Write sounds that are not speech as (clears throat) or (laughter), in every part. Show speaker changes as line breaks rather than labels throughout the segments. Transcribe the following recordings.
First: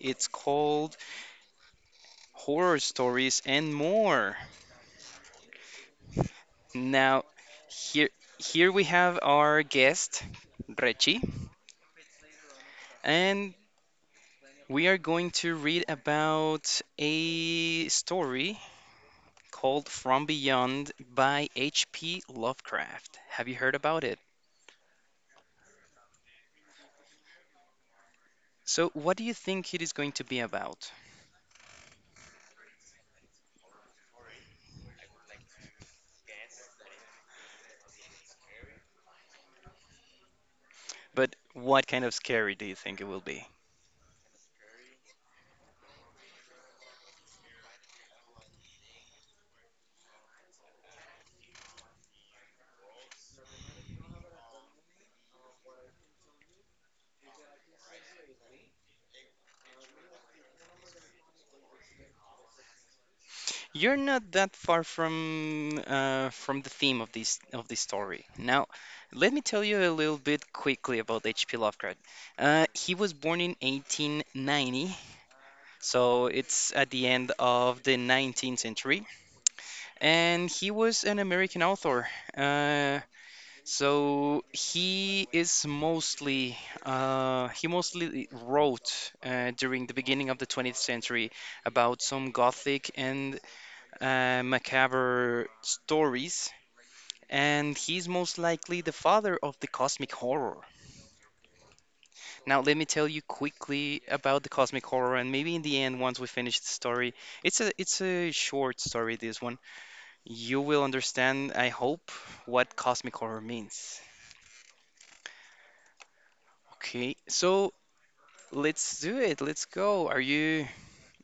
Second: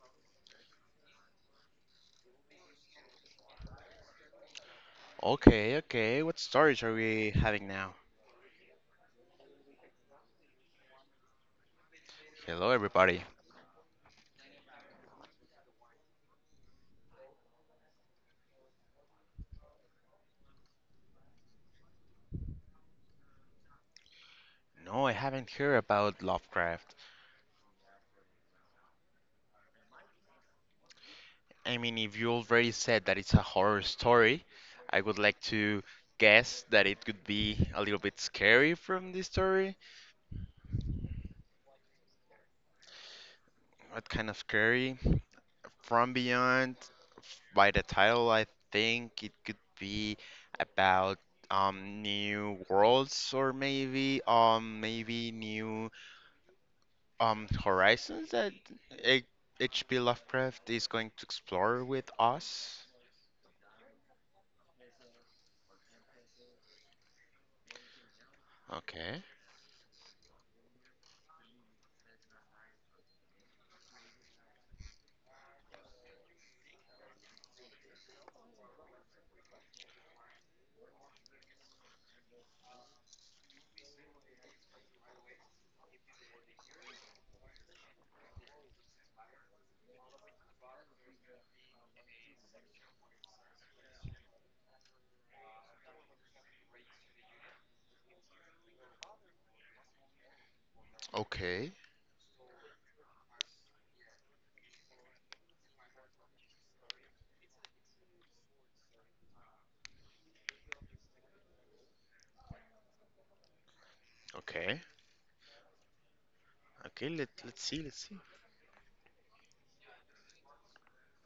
It's called Horror Stories and More.
Okay, okay. What stories are
Now,
we having now?
here here we have our guest, Rechi,
Hello, everybody.
and we are going to read about a story called From Beyond by H.P. Lovecraft. Have you heard about it?
No, I haven't heard about Lovecraft.
So, what do you think it is going to be about?
I mean, if you already said that it's a horror story, I would like to guess that it could be a little bit scary from this story.
But what kind of scary do you think it will be?
What kind of scary? From Beyond, by the title, I think it could be about new worlds or maybe maybe new horizons that H- H.P. Lovecraft is going to explore with us.
You're not that far from the theme of this story. Now,
Okay.
let me tell you a little bit quickly about H.P. Lovecraft. He was born in 1890, so it's at the end of the 19th century, and he was an American author. Uh, so he is mostly he mostly wrote during the beginning of the 20th century about some Gothic and macabre stories, and he's most likely the father of the cosmic horror.
Okay.
Now, let me tell you quickly about the cosmic horror, and maybe in the end, once we finish the story, it's a short story, this one. You will understand, I hope, what cosmic horror means.
Okay. Okay,
Okay,
let let's
so
see, let's see.
let's do it. Let's go. Are you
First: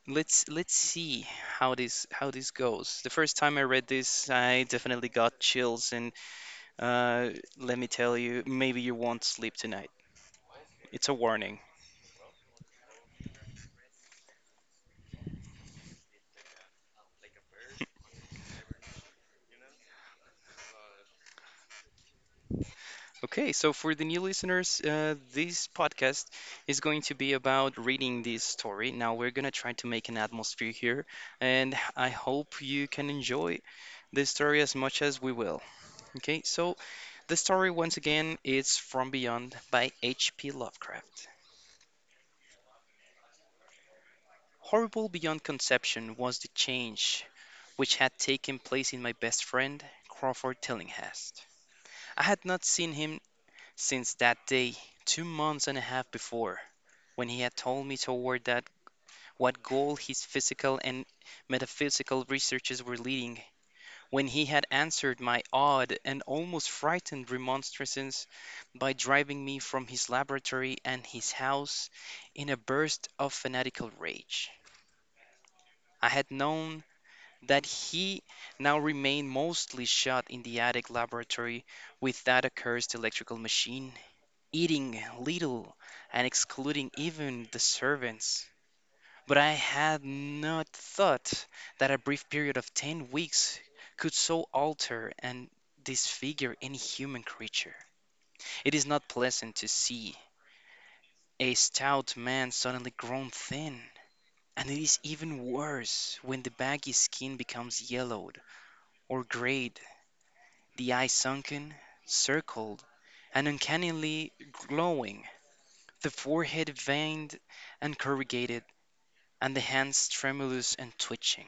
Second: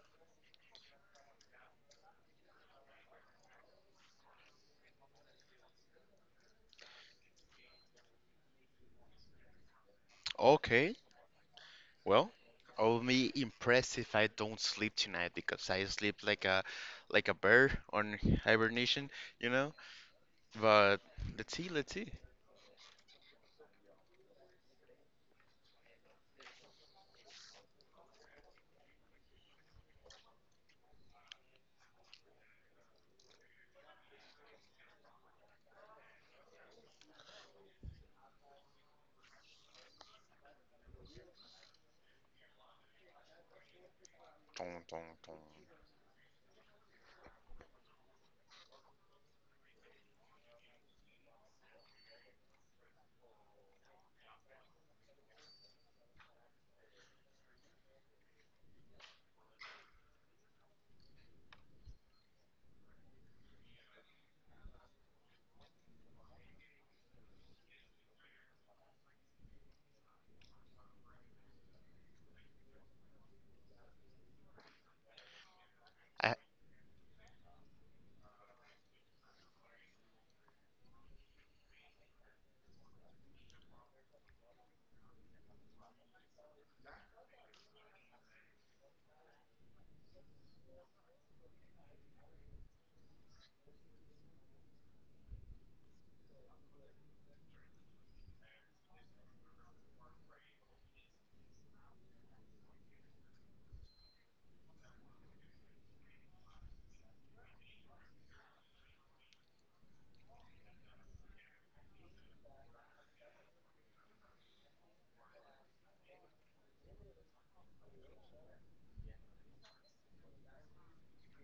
Let's see how this goes. The first time I read this, I definitely got chills and Uh, Let me tell you, maybe you won't sleep tonight.
Okay.
It's a warning.
Well, I'll be impressed if I don't sleep tonight because I sleep like a bear on hibernation, you know? But let's see, let's see.
Okay, so for the new listeners, this podcast is going to be about reading this story. Now, we're going to try to make an atmosphere here, and I hope you can enjoy this story as much as we will. Okay, so the story, once again, is From Beyond by H.P. Lovecraft.
Dun, dun,
Horrible
dun.
beyond conception was the change which had taken place in my best friend, Crawford Tillinghast. I had not seen him since that day, 2 months and a half before, when he had told me toward that what goal his physical and metaphysical researches were leading, when he had answered my odd and almost frightened remonstrances by driving me from his laboratory and his house in a burst of fanatical rage. I had
I,
known that he now remained mostly shut in the attic laboratory with that accursed electrical machine, eating little and excluding even the servants. But I had not thought that a brief period of 10 weeks could so alter and disfigure any human creature. It is not pleasant to see a stout man suddenly grown thin, and it is even worse when the baggy skin becomes yellowed or grayed, the eyes sunken, circled, and uncannily glowing, the forehead veined and corrugated, and the hands tremulous and twitching.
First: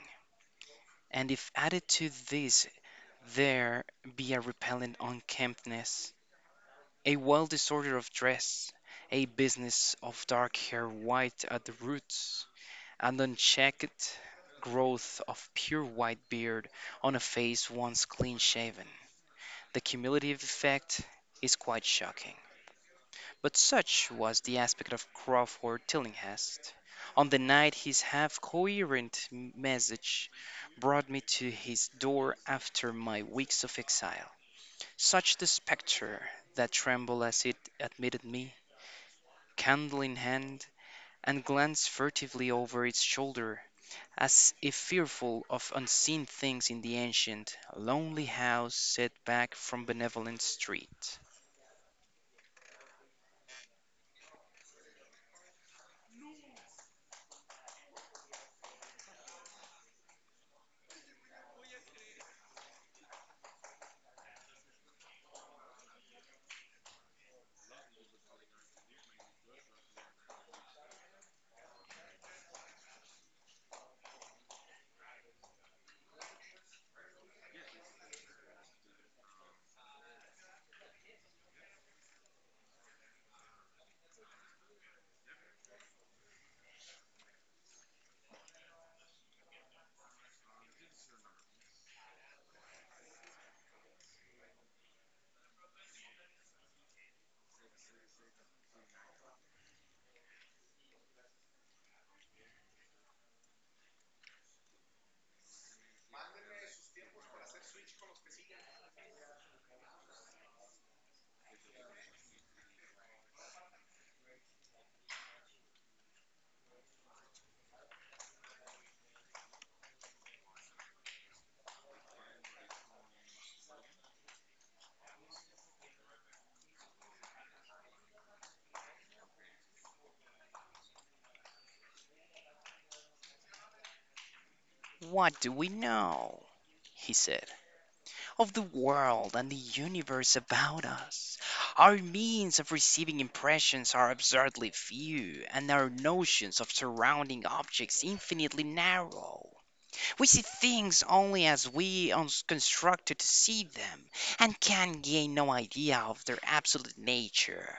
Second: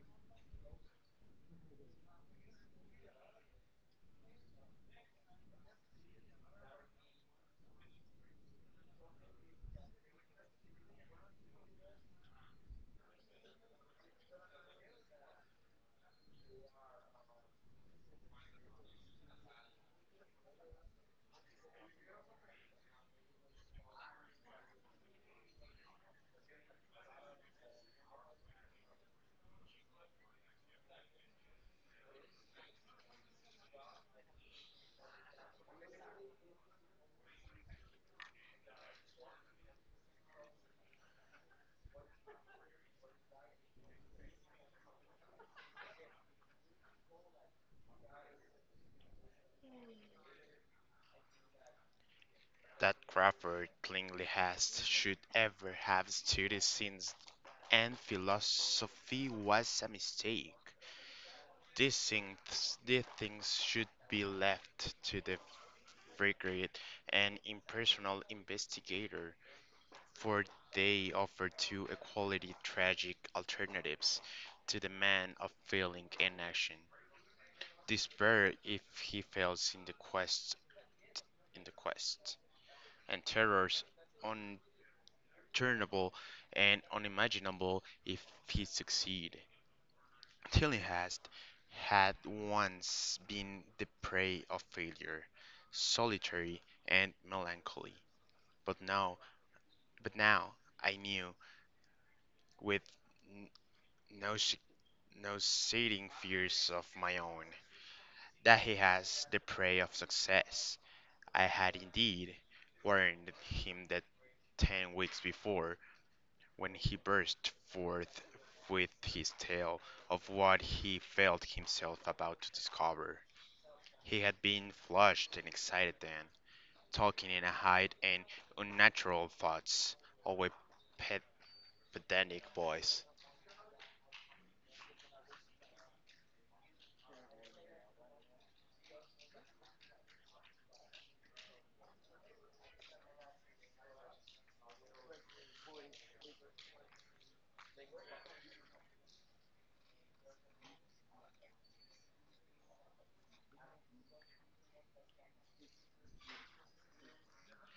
And if added to this there be a repellent unkemptness, a wild disorder of dress, a business of dark hair white at the roots, an unchecked growth of pure white beard on a face once clean shaven, the cumulative effect is quite shocking. But such was the aspect of Crawford Tillinghast on the night his half coherent message brought me to his door after my weeks of exile; such the spectre that trembled as it admitted me, candle in hand, and glanced furtively over its shoulder, as if fearful of unseen things in the ancient, lonely house set back from Benevolent Street.
that Crawford Klingley has should ever have studied since and philosophy was a mistake. These things should be left to the frigate and impersonal investigator, for they offer two equally tragic alternatives to the man of feeling and action. Despair if he fails in the quest, and terrors unturnable and unimaginable if he succeed. Tillinghast had once been the prey of failure, solitary and melancholy. But now, but now I knew, with n- no nauseating fears of my own, that he has the prey of success. I had indeed warned him that 10 weeks before, when he burst forth with his tale of what he felt himself about to discover. He had been flushed and excited then, talking in a high and unnatural thoughts, or a pet pedantic voice.
"What do we know?" he said. "Of the world and the universe about us. Our means of receiving impressions are absurdly few, and our notions of surrounding objects infinitely narrow. We see things only as we are constructed to see them, and can gain no idea of their absolute nature.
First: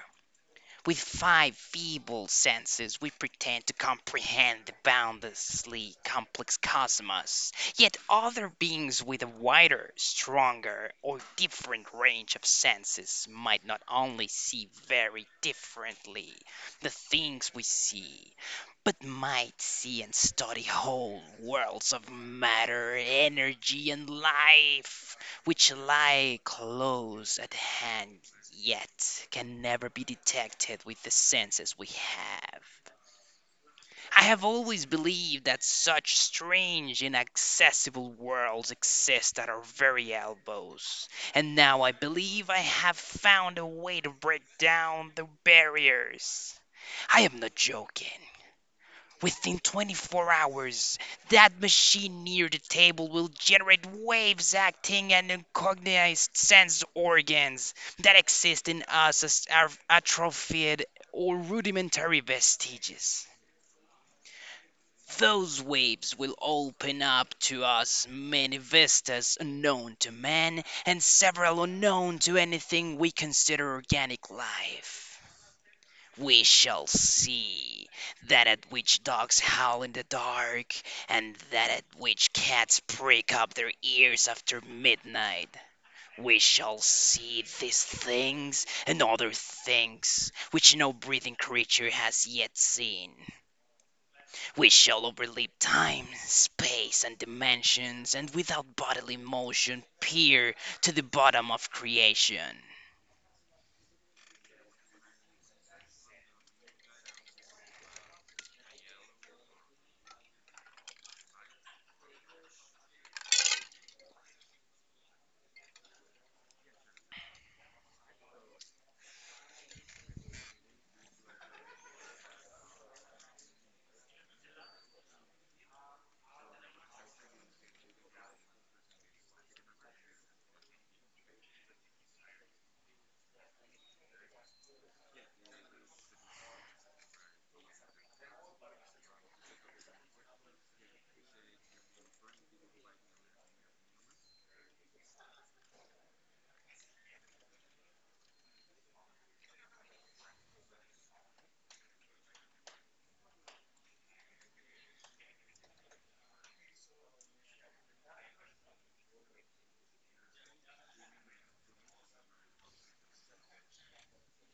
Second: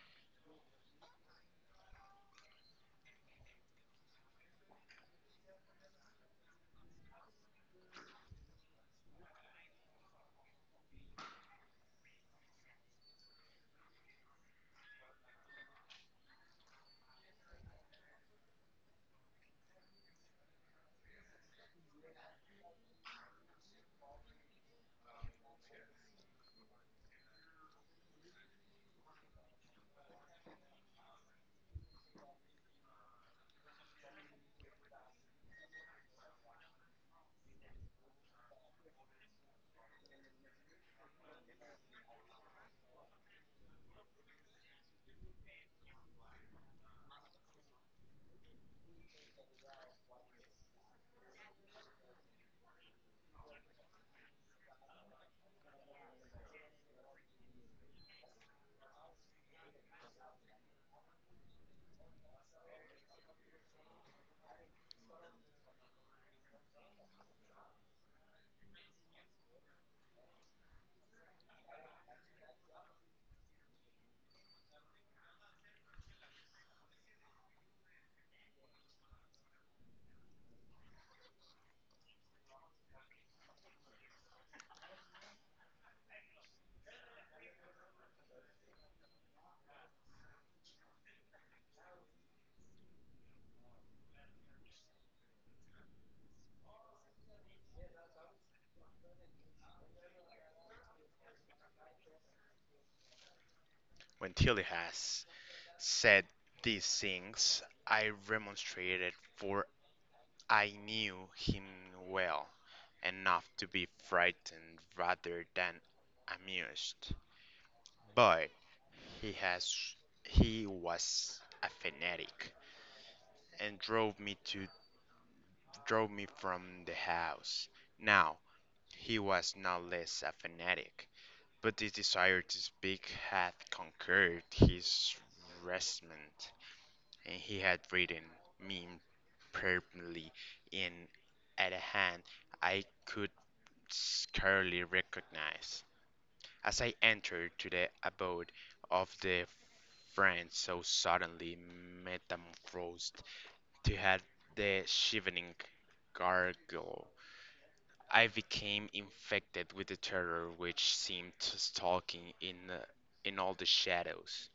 With five feeble senses we pretend to comprehend the boundlessly complex cosmos, yet other beings with a wider, stronger, or different range of senses might not only see very differently the things we see, but might see and study whole worlds of matter, energy, and life, which lie close at hand, yet can never be detected with the senses we have. I have always believed that such strange, inaccessible worlds exist at our very elbows, and now I believe I have found a way to break down the barriers. I am not joking. Within 24 hours, that machine near the table will generate waves acting on uncognized sense organs that exist in us as atrophied or rudimentary vestiges. Those waves will open up to us many vistas unknown to man and several unknown to anything we consider organic life. We shall see. That at which dogs howl in the dark, and that at which cats prick up their ears after midnight. We shall see these things and other things which no breathing creature has yet seen. We shall overleap time, space, and dimensions, and without bodily motion peer to the bottom of creation."
When Tillie has said these things I remonstrated, for I knew him well enough to be frightened rather than amused. But he has he was a fanatic, and drove me from the house. Now he was no less a fanatic, but his desire to speak had conquered his resentment, and he had written me imperatively in at a hand I could scarcely recognize. As I entered to the abode of the friend so suddenly metamorphosed, to have the shivering gargoyle I became infected with the terror which seemed stalking in all the shadows.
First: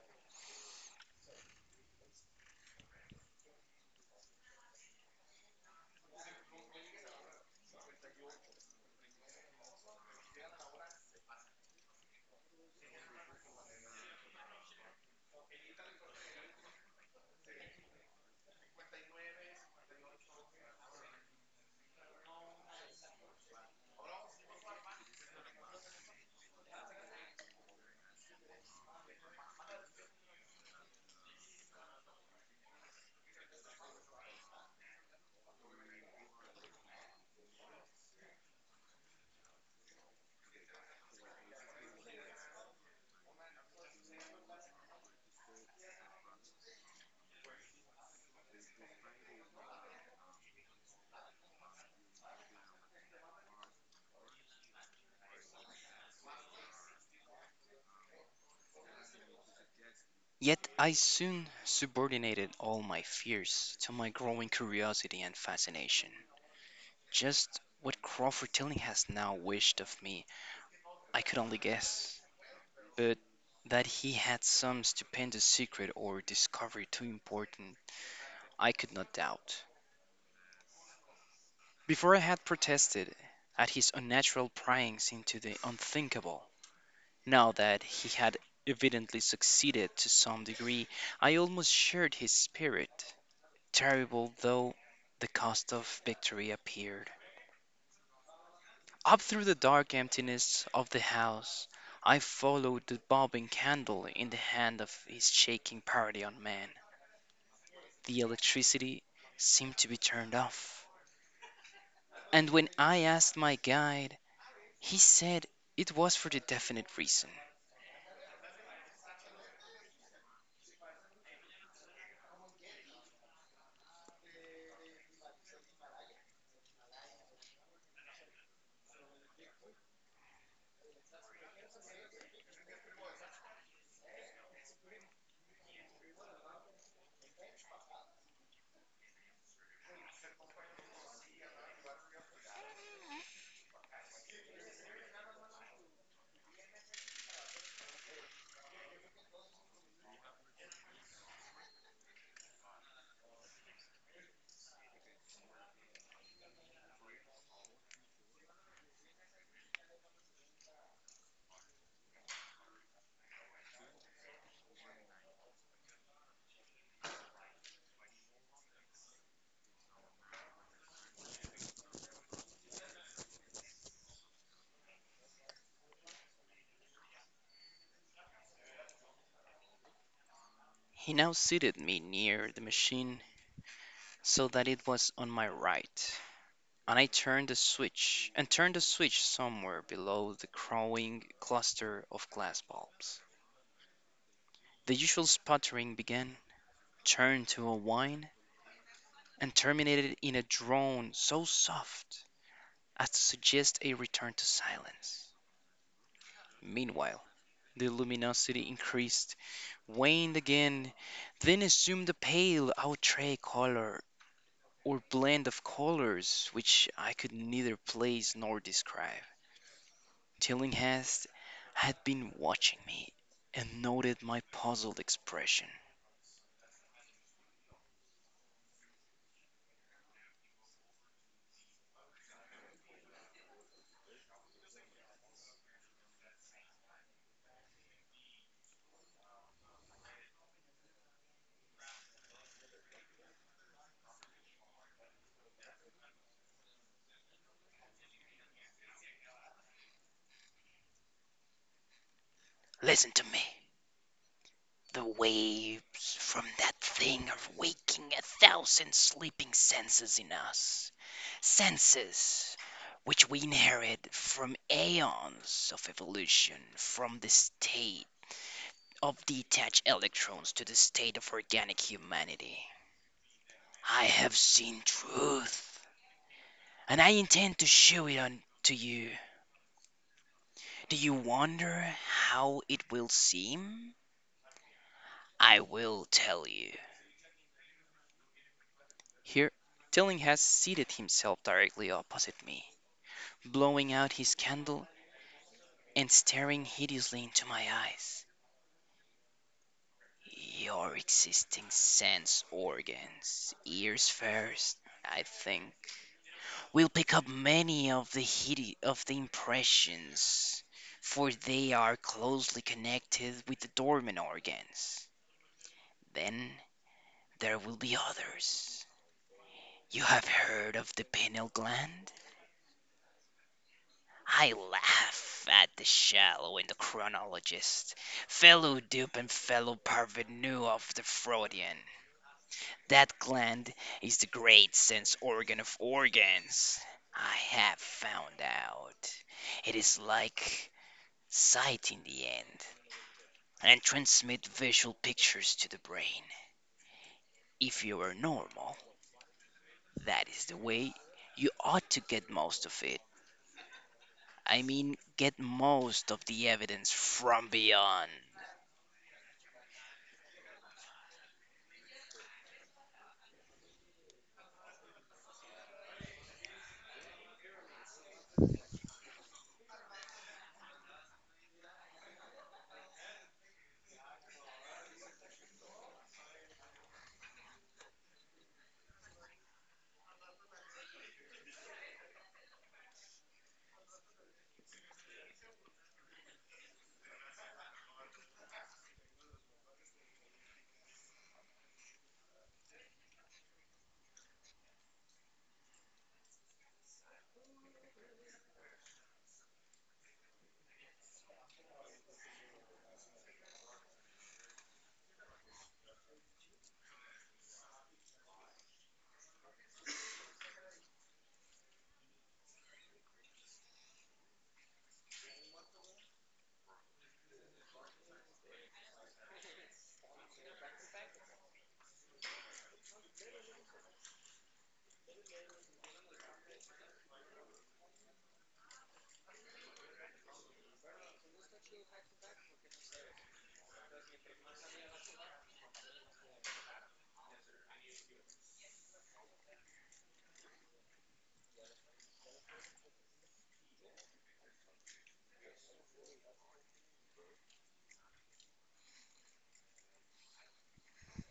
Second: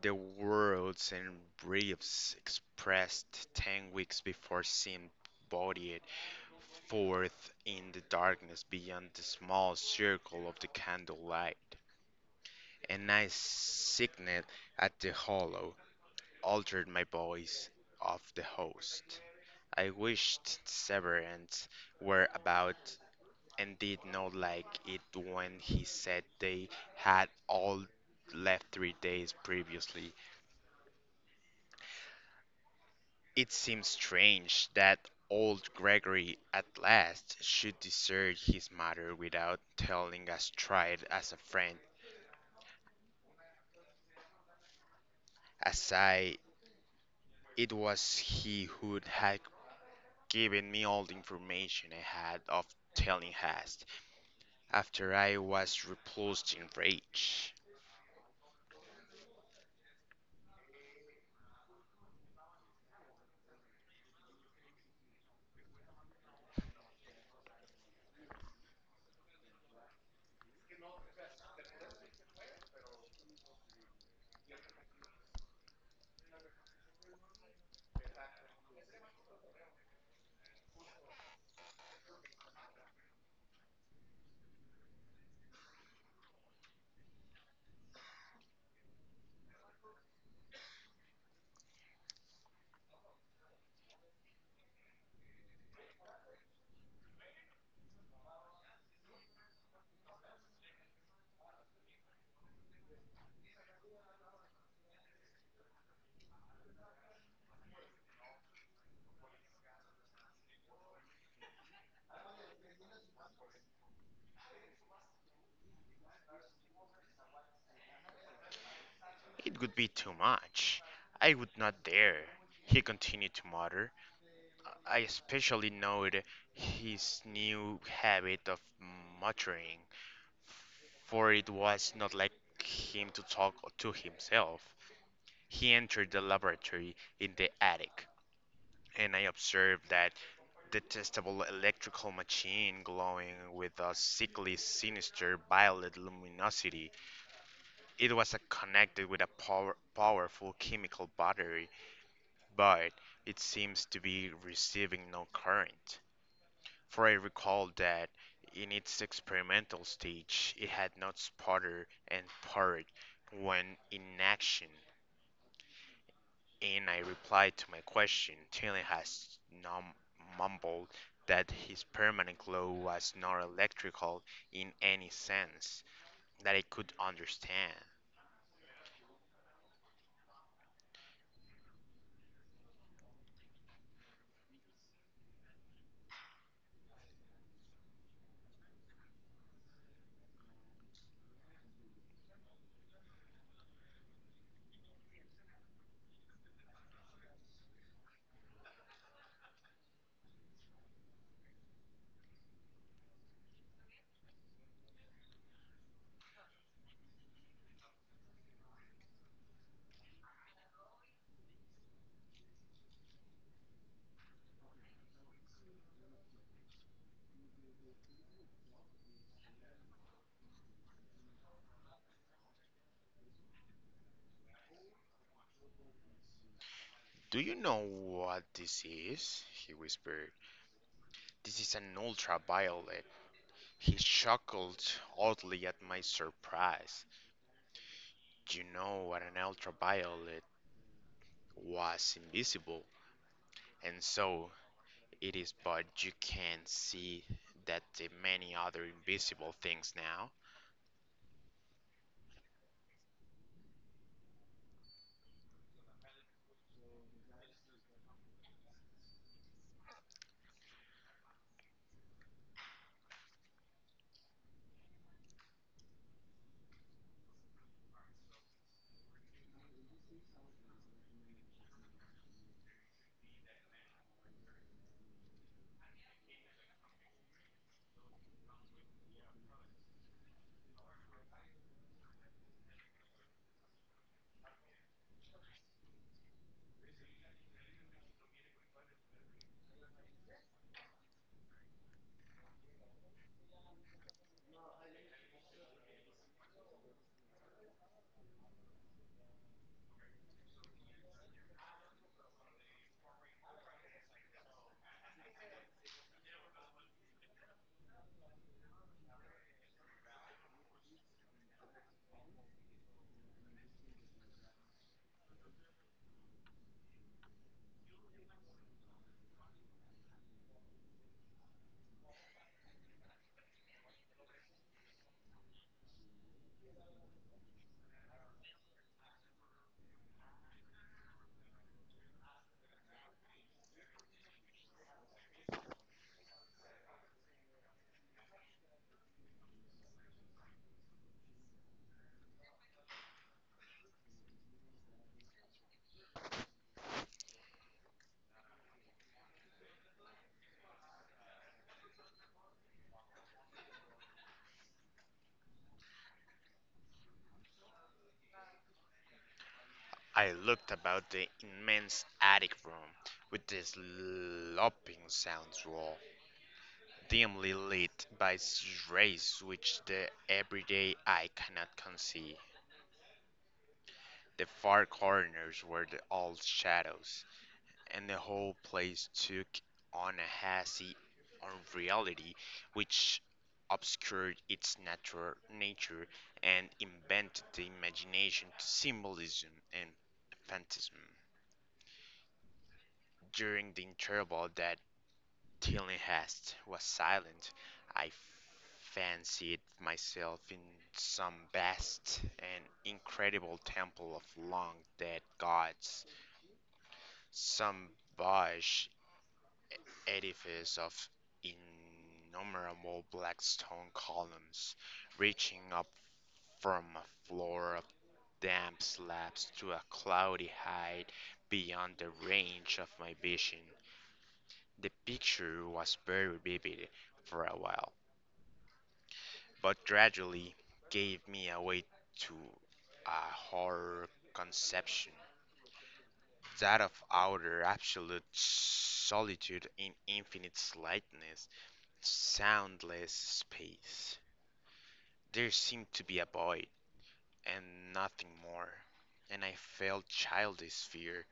The words and briefs expressed 10 weeks before seemed bodied forth in the darkness beyond the small circle of the candlelight. And I signed at the hollow, altered my voice of the host. I wished severance were about and did not like it when he said they had all left 3 days previously. It seems strange that old Gregory at last should desert his mother without telling us tried as a friend, as I it was he who had given me all the information I had of telling Hast after I was repulsed in rage.
Yet I soon subordinated all my fears to my growing curiosity and fascination. Just what Crawford Tilling has now wished of me, I could only guess. But that he had some stupendous secret or discovery too important, I could not doubt. Before I had protested at his unnatural pryings into the unthinkable. Now that he had evidently succeeded to some degree, I almost shared his spirit. Terrible though the cost of victory appeared. Up through the dark emptiness of the house I followed the bobbing candle in the hand of his shaking party on man. The electricity seemed to be turned off, and when I asked my guide, he said it was for the definite reason.
It would be too much. I would not dare, he continued to mutter. I especially noted his new habit of muttering, for it was not like him to talk to himself. He entered the laboratory in the attic, and I observed that detestable electrical machine glowing with a sickly, sinister violet luminosity. It was connected with a powerful chemical battery, but it seems to be receiving no current. For I recall that in its experimental stage, it had not sputtered and purred when in action, and I replied to my question. Taylor has mumbled that his permanent glow was not electrical in any sense that I could understand.
He now seated me near the machine so that it was on my right, and I turned the switch and turned the switch somewhere below the crowing cluster of glass bulbs. The usual sputtering began, turned to a whine, and terminated in a drone so soft as to suggest a return to silence. Meanwhile, the luminosity increased, waned again, then assumed a pale outre color or blend of colors which I could neither place nor describe. Tillinghast had been watching me, and noted my puzzled expression.
Do you know what this is? He whispered. This is an ultraviolet. He chuckled oddly at my surprise. You know that an ultraviolet was invisible, and so it is but you can see that the many other invisible things now.
"Listen to me. The waves from that thing are waking a thousand sleeping senses in us, senses which we inherited from aeons of evolution, from the state of detached electrons to the state of organic humanity. I have seen truth, and I intend to show it on to you. Do you wonder how it will seem? I will tell you." Here, Tilling has seated himself directly opposite me, blowing out his candle and staring hideously into my eyes. "Your existing sense organs, ears first, I think, will pick up many of the impressions, for they are closely connected with the dormant organs. Then there will be others. You have heard of the pineal gland? I laugh at the shallow and the chronologist, fellow dupe and fellow parvenu of the Freudian. That gland is the great sense organ of organs. I have found out. It is like sight in the end, and transmit visual pictures to the brain. If you are normal, that is the way you ought to get most of it. I mean, get most of the evidence from beyond."
I looked about the immense attic room with the sloping sound wall, dimly lit by rays which the everyday eye cannot conceive. The far corners were all shadows, and the whole place took on a hazy unreality which obscured its natural nature and invented the imagination to symbolism and phantasm. During the interval that Tillinghast was silent, I fancied myself in some vast and incredible temple of long dead gods, some bush edifice of innumerable black stone columns, reaching up from a floor of damp slabs to a cloudy height beyond the range of my vision. The picture was very vivid for a while, but gradually gave me away to a horror conception, that of outer absolute solitude in infinite slightness. Soundless space. There seemed to be a void, and nothing more, and I felt childish fear,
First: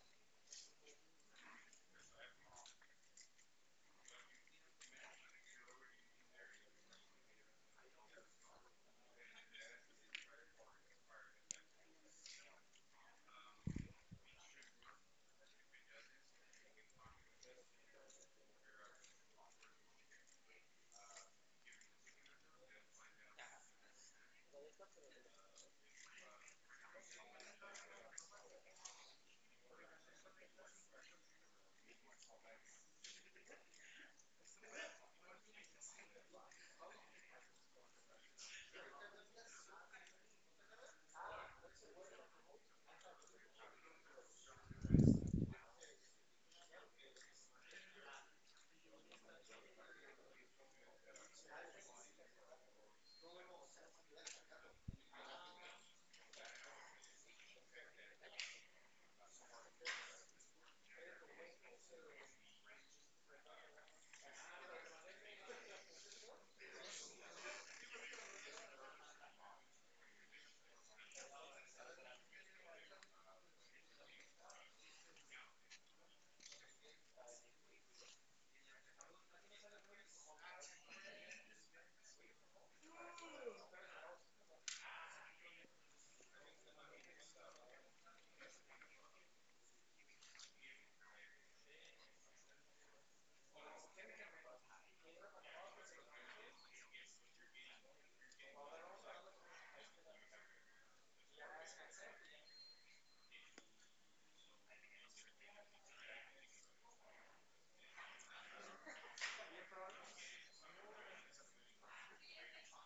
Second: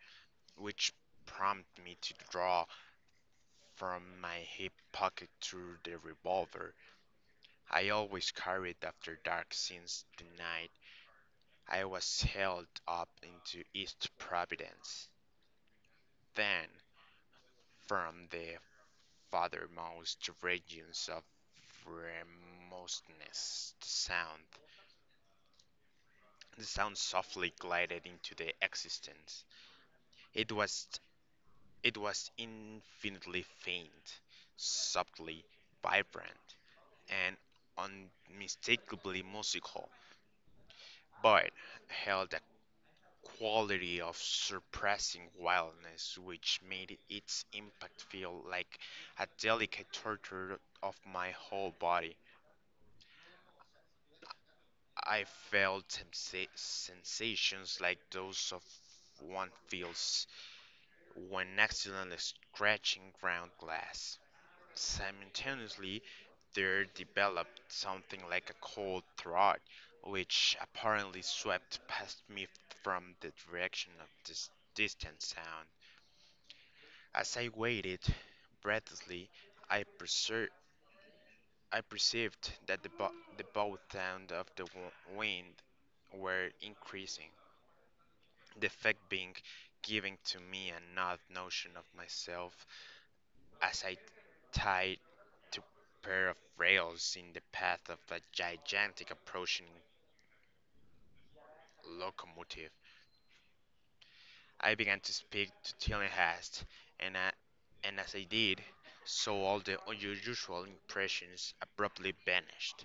which prompted me to draw from my hip pocket through the revolver I always carried after dark since the night I was held up into East Providence. Then, from the farthermost regions of remoteness, the sound softly glided into the existence. It was it was infinitely faint, subtly vibrant, and unmistakably musical, but held a quality of surpassing wildness which made its impact feel like a delicate torture of my whole body. I felt sensations like those of one feels when accidentally scratching ground glass. Simultaneously, there developed something like a cold throat, which apparently swept past me from the direction of this distant sound. As I waited breathlessly, I, percer- I perceived that the bow sound of the wind were increasing, the effect being giving to me an odd notion of myself as I tied two pair of rails in the path of a gigantic approaching locomotive. I began to speak to Tillinghast, and, I, and as I did so, all the unusual impressions abruptly vanished.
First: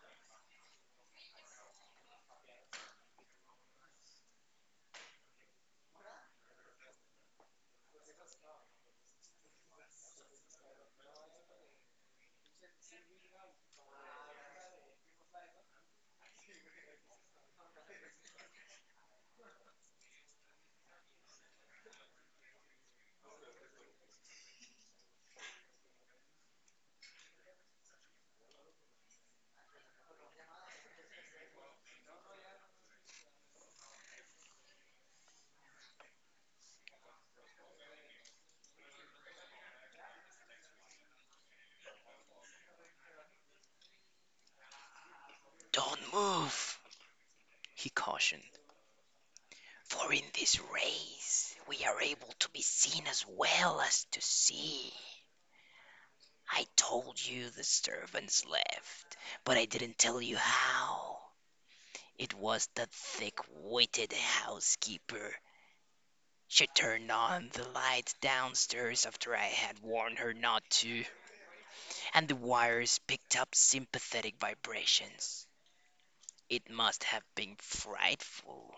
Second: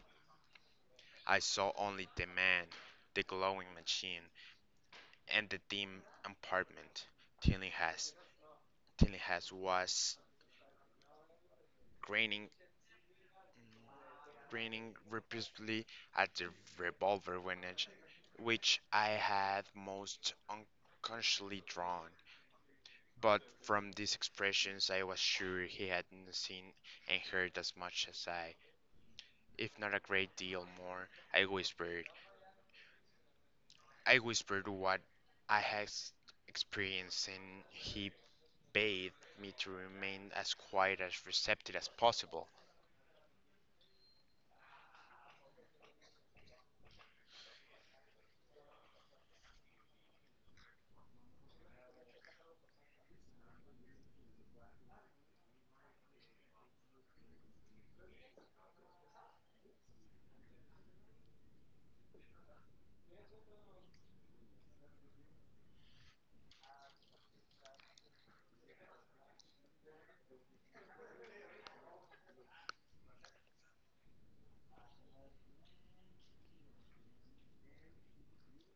I saw only the man, the glowing machine, and the dim apartment. Tillinghast, Tillinghast was grinning grinning repeatedly at the revolver, which I had most unconsciously drawn. But from these expressions, I was sure he hadn't seen and heard as much as I, if not a great deal more. I whispered. I whispered what I had experienced, and he bade me to remain as quiet as receptive as possible.
"Don't move," he cautioned, "for in this race we are able to be seen as well as to see. I told you the servants left, but I didn't tell you how. It was the thick witted housekeeper. She turned on the lights downstairs after I had warned her not to, and the wires picked up sympathetic vibrations. It must have been frightful.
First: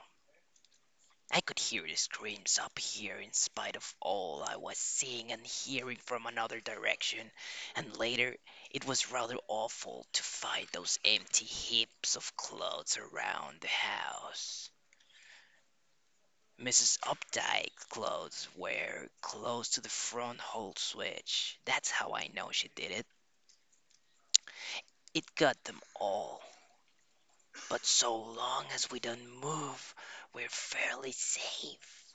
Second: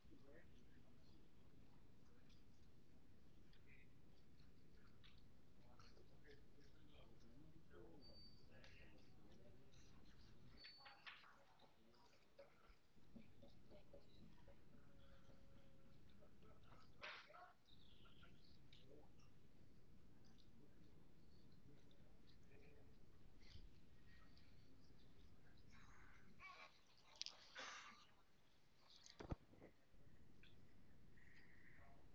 I could hear the screams up here in spite of all I was seeing and hearing from another direction, and later it was rather awful to find those empty heaps of clothes around the house. Mrs. Opdyke's clothes were close to the front hall switch. That's how I know she did it. It got them all. But so long as we don't move, we're fairly safe.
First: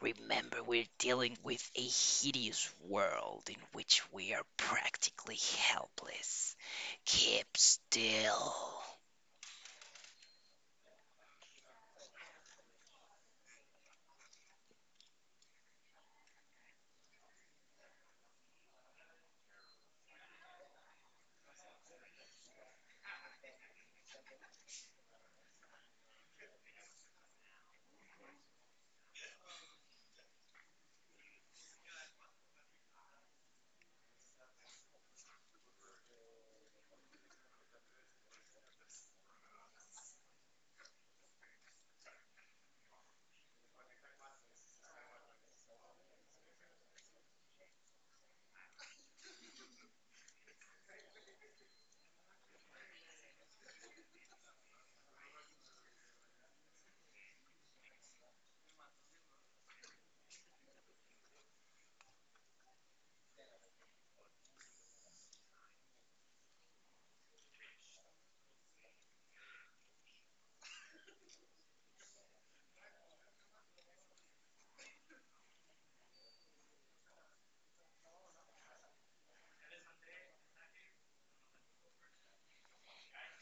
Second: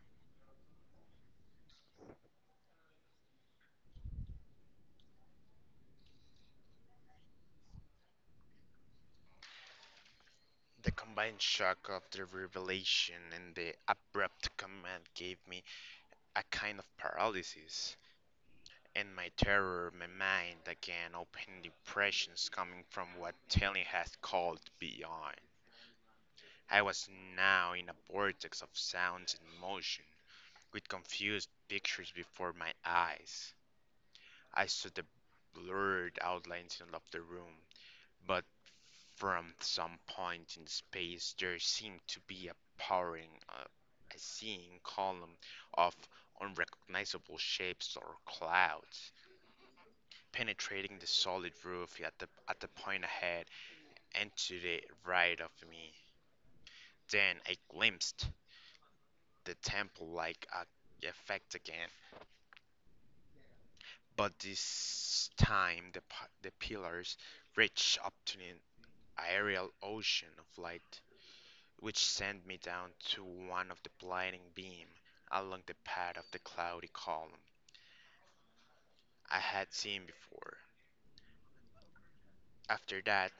Remember, we're dealing with a hideous world in which we are practically helpless. Keep still."
The combined shock of the revelation and the abrupt command gave me a kind of paralysis, and my terror, my mind again opened impressions coming from what Telly had called beyond. I was now in a vortex of sounds and motion, with confused pictures before my eyes. I saw the blurred outlines of the room, but from some point in space there seemed to be a powering, uh, a seeing column of unrecognizable shapes or clouds, penetrating the solid roof at at the point ahead and to the right of me. Then I glimpsed the temple like effect again, but this time the pillars reached up to an aerial ocean of light, which sent me down to one of the blinding beams along the path of the cloudy column I had seen before. After that,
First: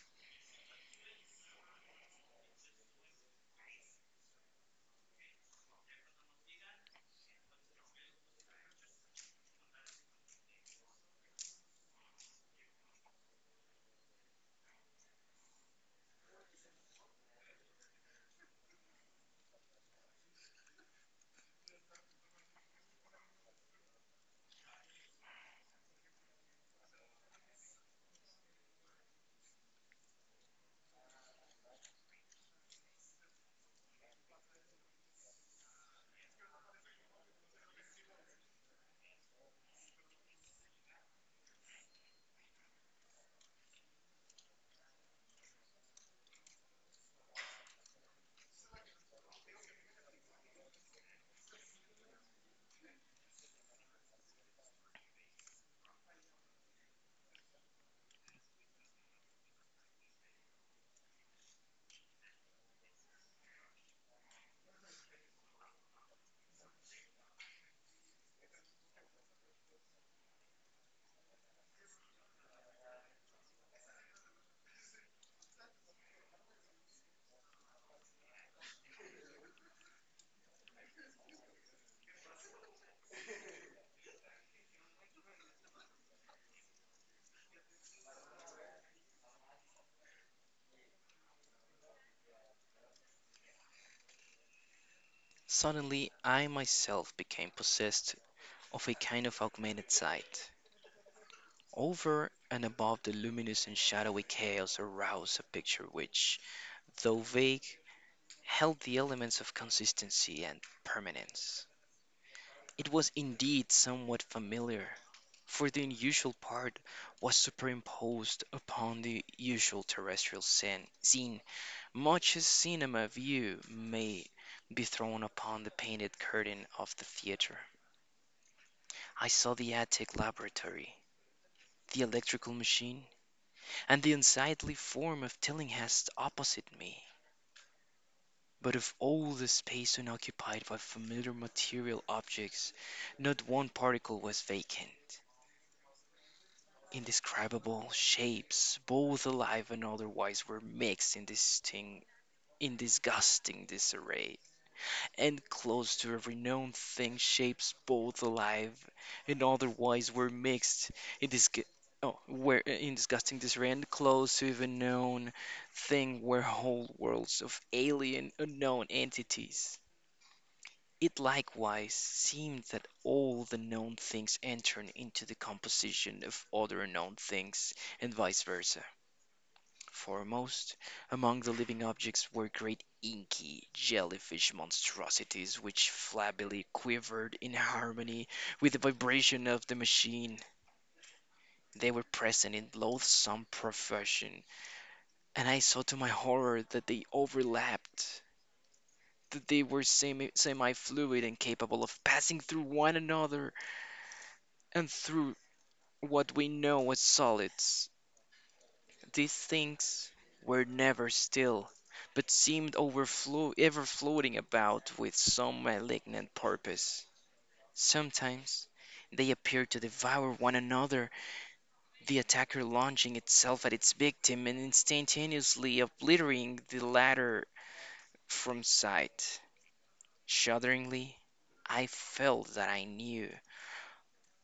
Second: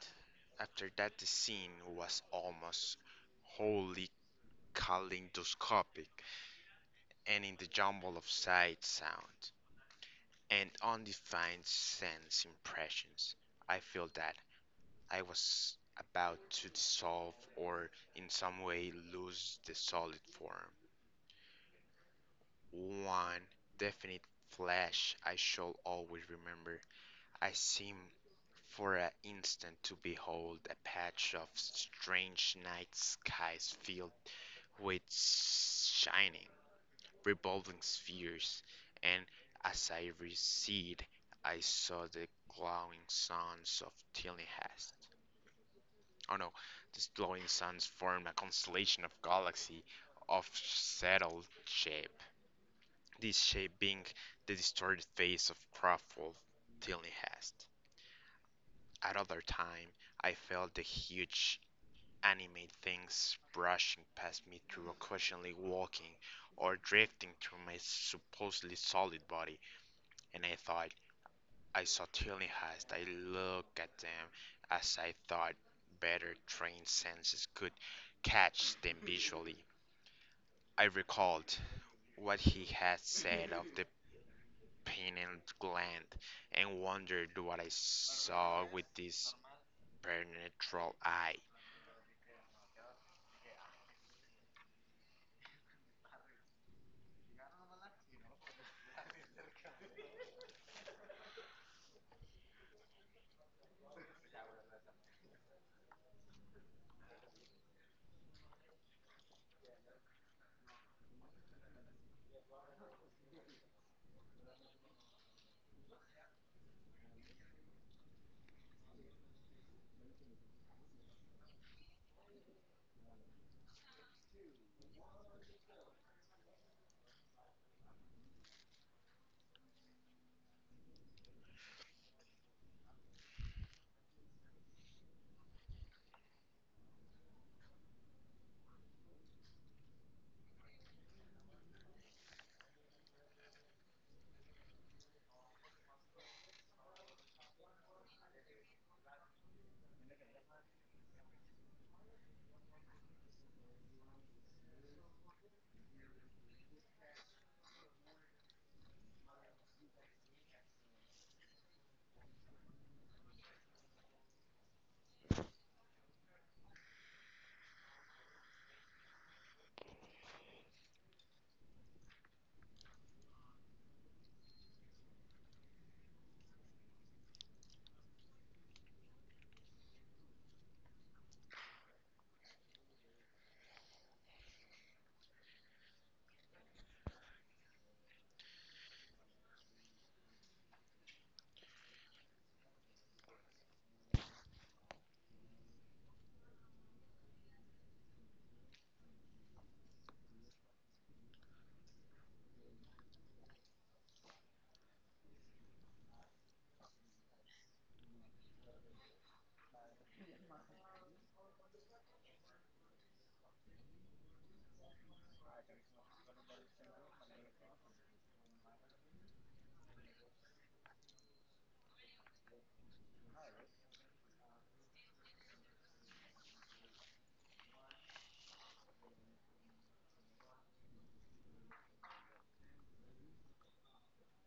after that, the scene was almost wholly kaleidoscopic, and in the jumble of sight, sound, and undefined sense impressions, I feel that I was about to dissolve or in some way lose the solid form. One definite flash I shall always remember. I seem for an instant to behold a patch of strange night skies filled with shining revolving spheres, and as I recede, I saw the glowing suns of Tillinghast. Oh no, these glowing suns formed a constellation of galaxies of settled shape, this shape being the distorted face of Crawford Tillinghast. At other time, I felt the huge animate things brushing past me through occasionally walking or drifting through my supposedly solid body, and I thought I certainly has. I looked at them as I thought better trained senses could catch them visually. I recalled what he had said of the pineal gland and wondered what I saw with this penetral eye.
Suddenly, I myself became possessed of a kind of augmented sight. Over and above the luminous and shadowy chaos arose a picture which, though vague, held the elements of consistency and permanence. It was indeed somewhat familiar, for the unusual part was superimposed upon the usual terrestrial scene, much as cinema view may be thrown upon the painted curtain of the theater. I saw the attic laboratory, the electrical machine, and the unsightly form of Tillinghast opposite me. But of all the space unoccupied by familiar material objects, not one particle was vacant. Indescribable shapes, both alive and otherwise, were mixed in this thing, in disgusting disarray, and close to every known thing shapes both alive and otherwise were mixed in this oh, were in disgusting disarray and close to even known thing were whole worlds of alien unknown entities. It likewise seemed that all the known things entered into the composition of other known things, and vice versa. Foremost among the living objects were great inky jellyfish monstrosities which flabbily quivered in harmony with the vibration of the machine. They were present in loathsome profusion, and I saw to my horror that they overlapped, that they were semi fluid and capable of passing through one another. And through what we know as solids, these things were never still, but seemed overflow ever floating about with some malignant purpose. Sometimes they appeared to devour one another, the attacker launching itself at its victim and instantaneously obliterating the latter from sight. Shudderingly, I felt that I knew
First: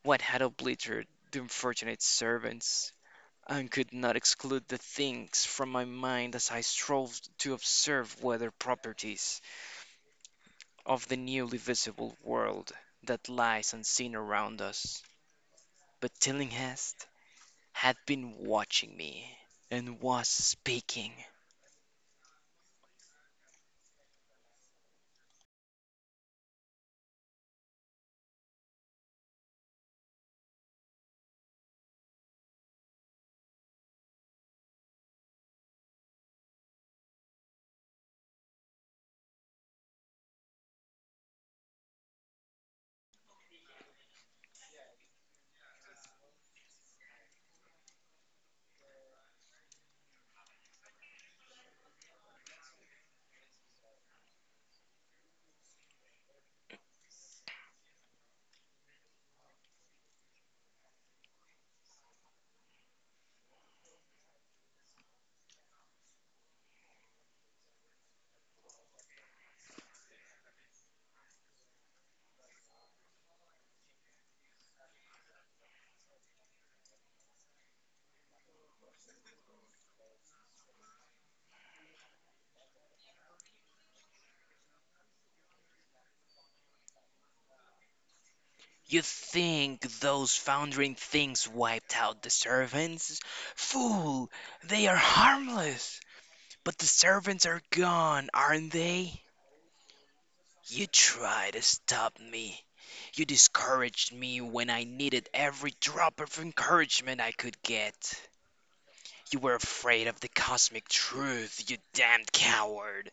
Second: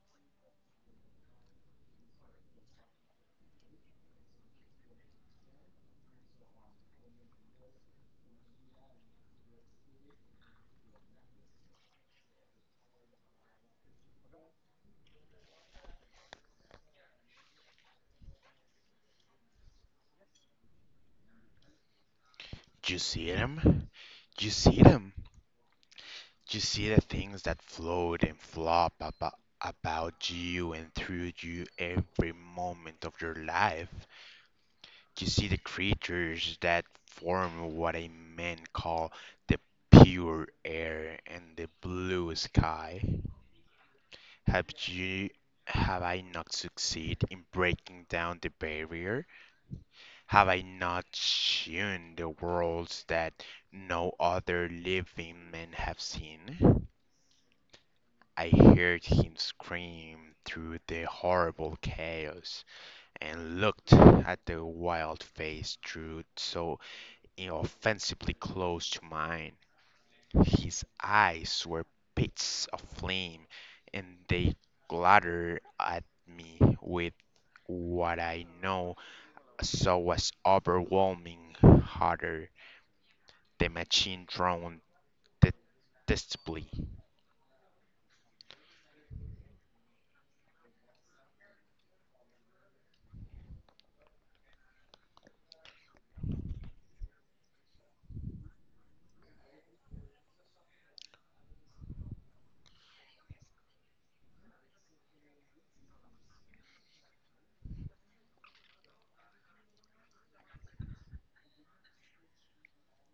what had obliterated the unfortunate servants, and could not exclude the things from my mind as I strove to observe weather properties of the newly visible world that lies unseen around us. But Tillinghast had been watching me and was speaking.
You see them? You see them? You see the things that float and flop about you and through you every moment of your life. You see the creatures that form what a man call the pure air and the blue sky. Have you have I not succeeded in breaking down the barrier? Have I not shown the worlds that no other living men have seen? I heard him scream through the horrible chaos and looked at the wild face through so and offensively close to mine. His eyes were pits of flame, and they glutted at me with what I know so was overwhelming horror. The machine droned detestably.
You think those foundering things wiped out the servants? Fool! They are harmless! But the servants are gone, aren't they? You try to stop me. You discouraged me when I needed every drop of encouragement I could get. You were afraid of the cosmic truth, you damned coward.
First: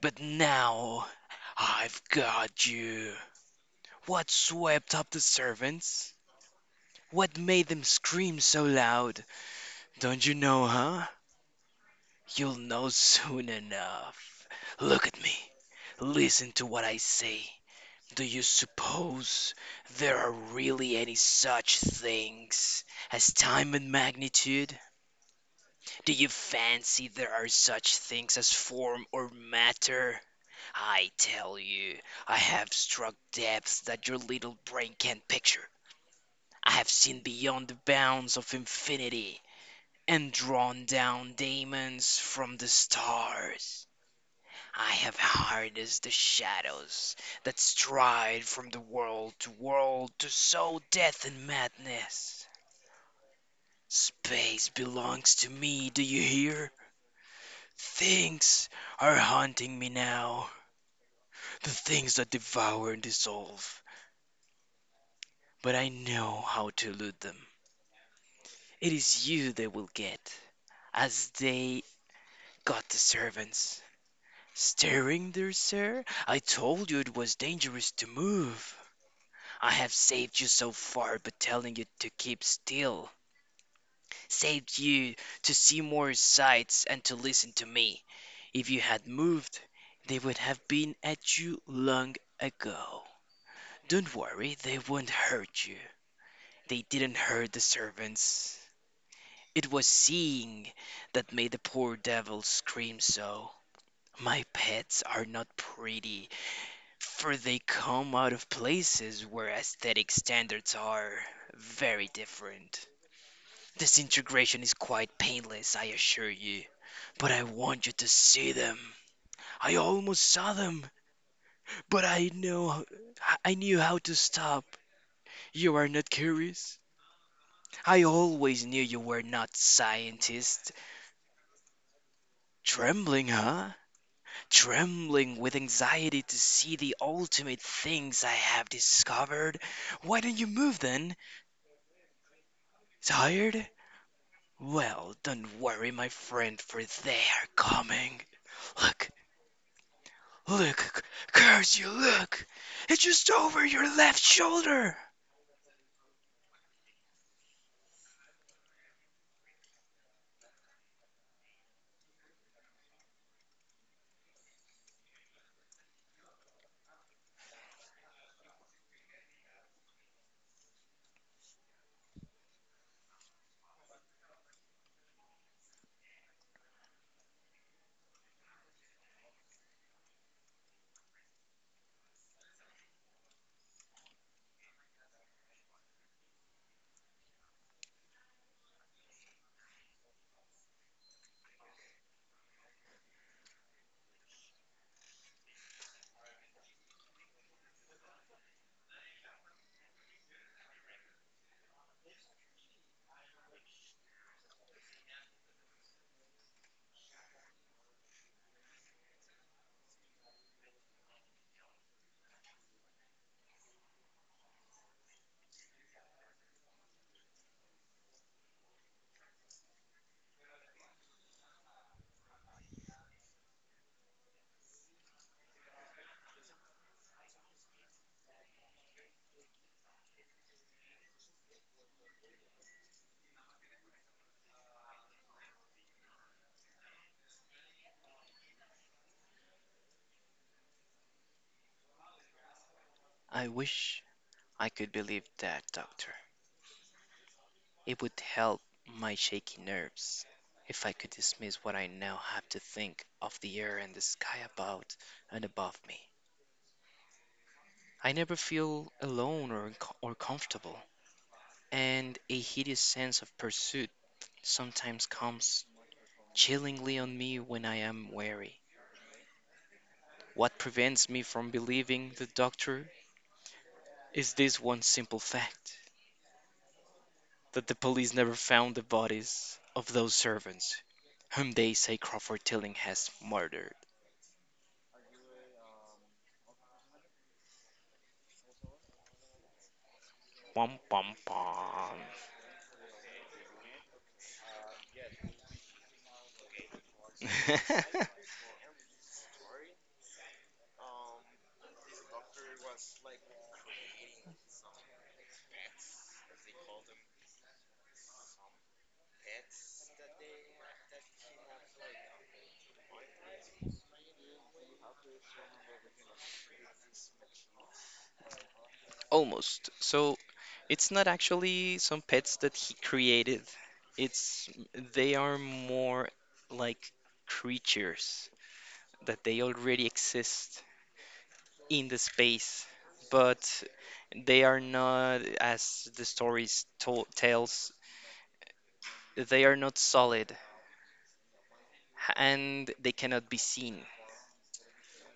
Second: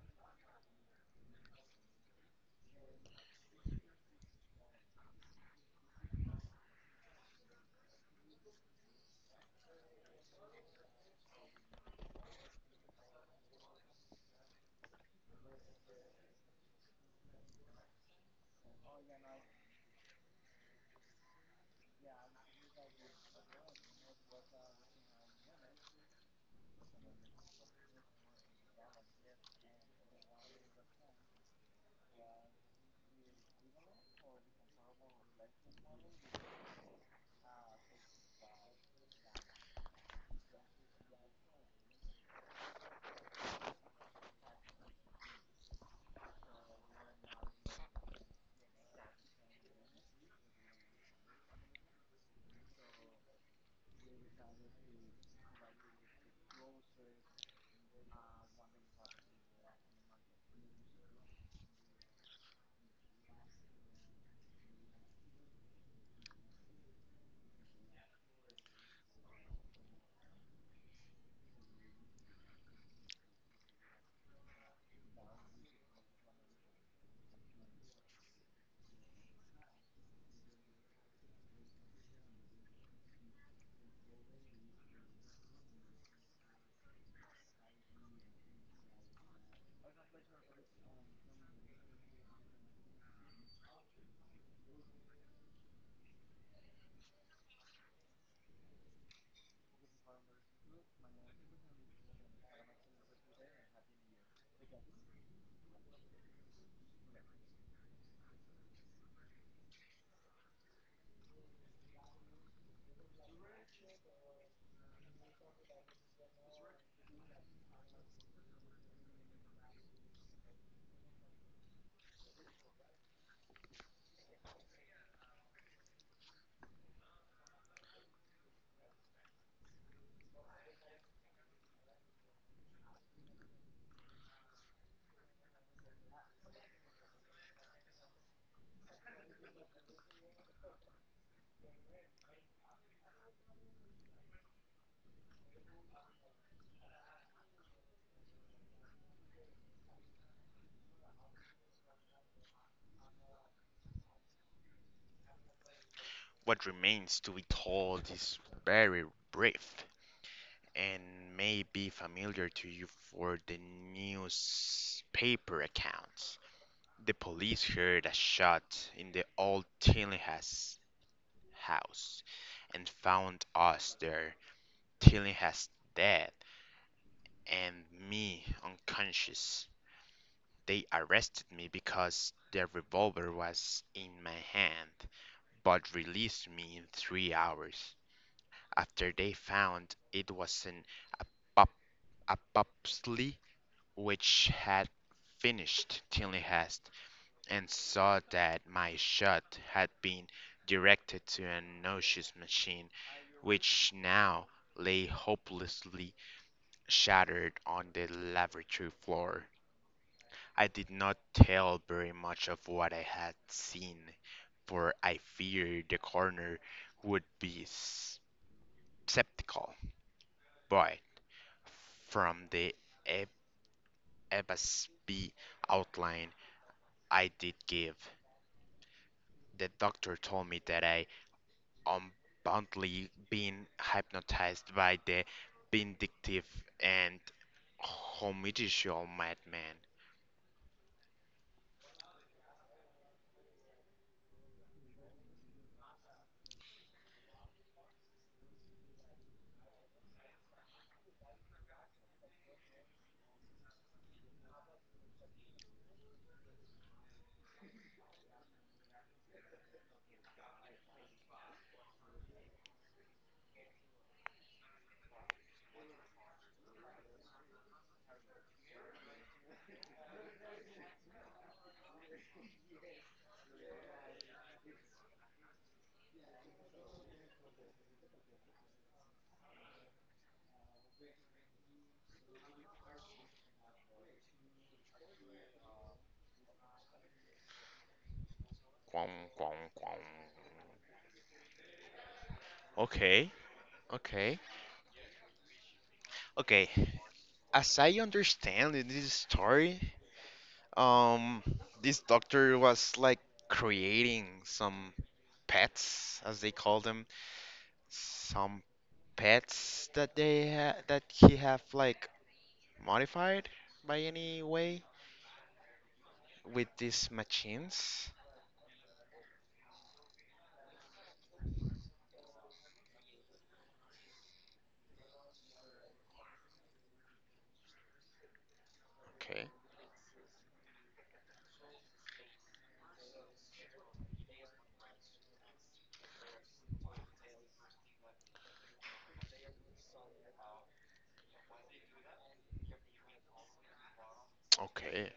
But now I've got you. What swept up the servants? What made them scream so loud? Don't you know, huh? You'll know soon enough. Look at me. Listen to what I say. Do you suppose there are really any such things as time and magnitude? Do you fancy there are such things as form or matter? I tell you, I have struck depths that your little brain can't picture. I have seen beyond the bounds of infinity, and drawn down diamonds from the stars. I have harnessed the shadows that stride from the world to world to sow death and madness. Space belongs to me, do you hear? Things are haunting me now, the things that devour and dissolve, but I know how to elude them. It is you they will get, as they got the servants. Stirring there, sir? I told you it was dangerous to move. I have saved you so far by telling you to keep still, saved you to see more sights and to listen to me. If you had moved, they would have been at you long ago. Don't worry, they won't hurt you. They didn't hurt the servants. It was seeing that made the poor devil scream so. My pets are not pretty, for they come out of places where aesthetic standards are very different. This integration is quite painless, I assure you. But I want you to see them. I almost saw them, but I knew how to stop. You are not curious? I always knew you were not scientists. Trembling, huh? Trembling with anxiety to see the ultimate things I have discovered. Why don't you move then? Tired? Well, don't worry, my friend, for they are coming. Look, "Look, curse you, look! It's just over your left shoulder!"
What remains to be told is very brief and may be familiar to you for the newspaper accounts. The police heard a shot in the old Tillinghast house and found us there, Tillinghast dead and me unconscious. They arrested me because the revolver was in my hand, but released me in 3 hours after they found it was an apop- apopsy which had finished Tillinghast, and saw that my shot had been directed to an noxious machine, which now lay hopelessly shattered on the laboratory floor. I did not tell very much of what I had seen, for I feared the coroner would be skeptical. But from the F- FSB outline I did give, the doctor told me that I unboundly being hypnotized by the vindictive and homidicial madman.
I wish I could believe that, doctor. It would help my shaky nerves if I could dismiss what I now have to think of the air and the sky about and above me. I never feel alone or comfortable, and a hideous sense of pursuit sometimes comes chillingly on me when I am weary. What prevents me from believing the doctor is this one simple fact, that the police never found the bodies of those servants whom they say Crawford Tilling has murdered.
Quong, quong, quong.
Bum, bum, bum.
Okay, okay, okay. As I
(laughs)
understand in this story, um, this doctor was like creating some pets, as they call them, some pets that they ha that he have like modified by any way with these machines.
Almost. So it's not actually some pets that he created. It's they are more like creatures that they
Okay.
already exist in the space, but they are not as the stories to tells. They are not solid and they cannot be seen.
Okay.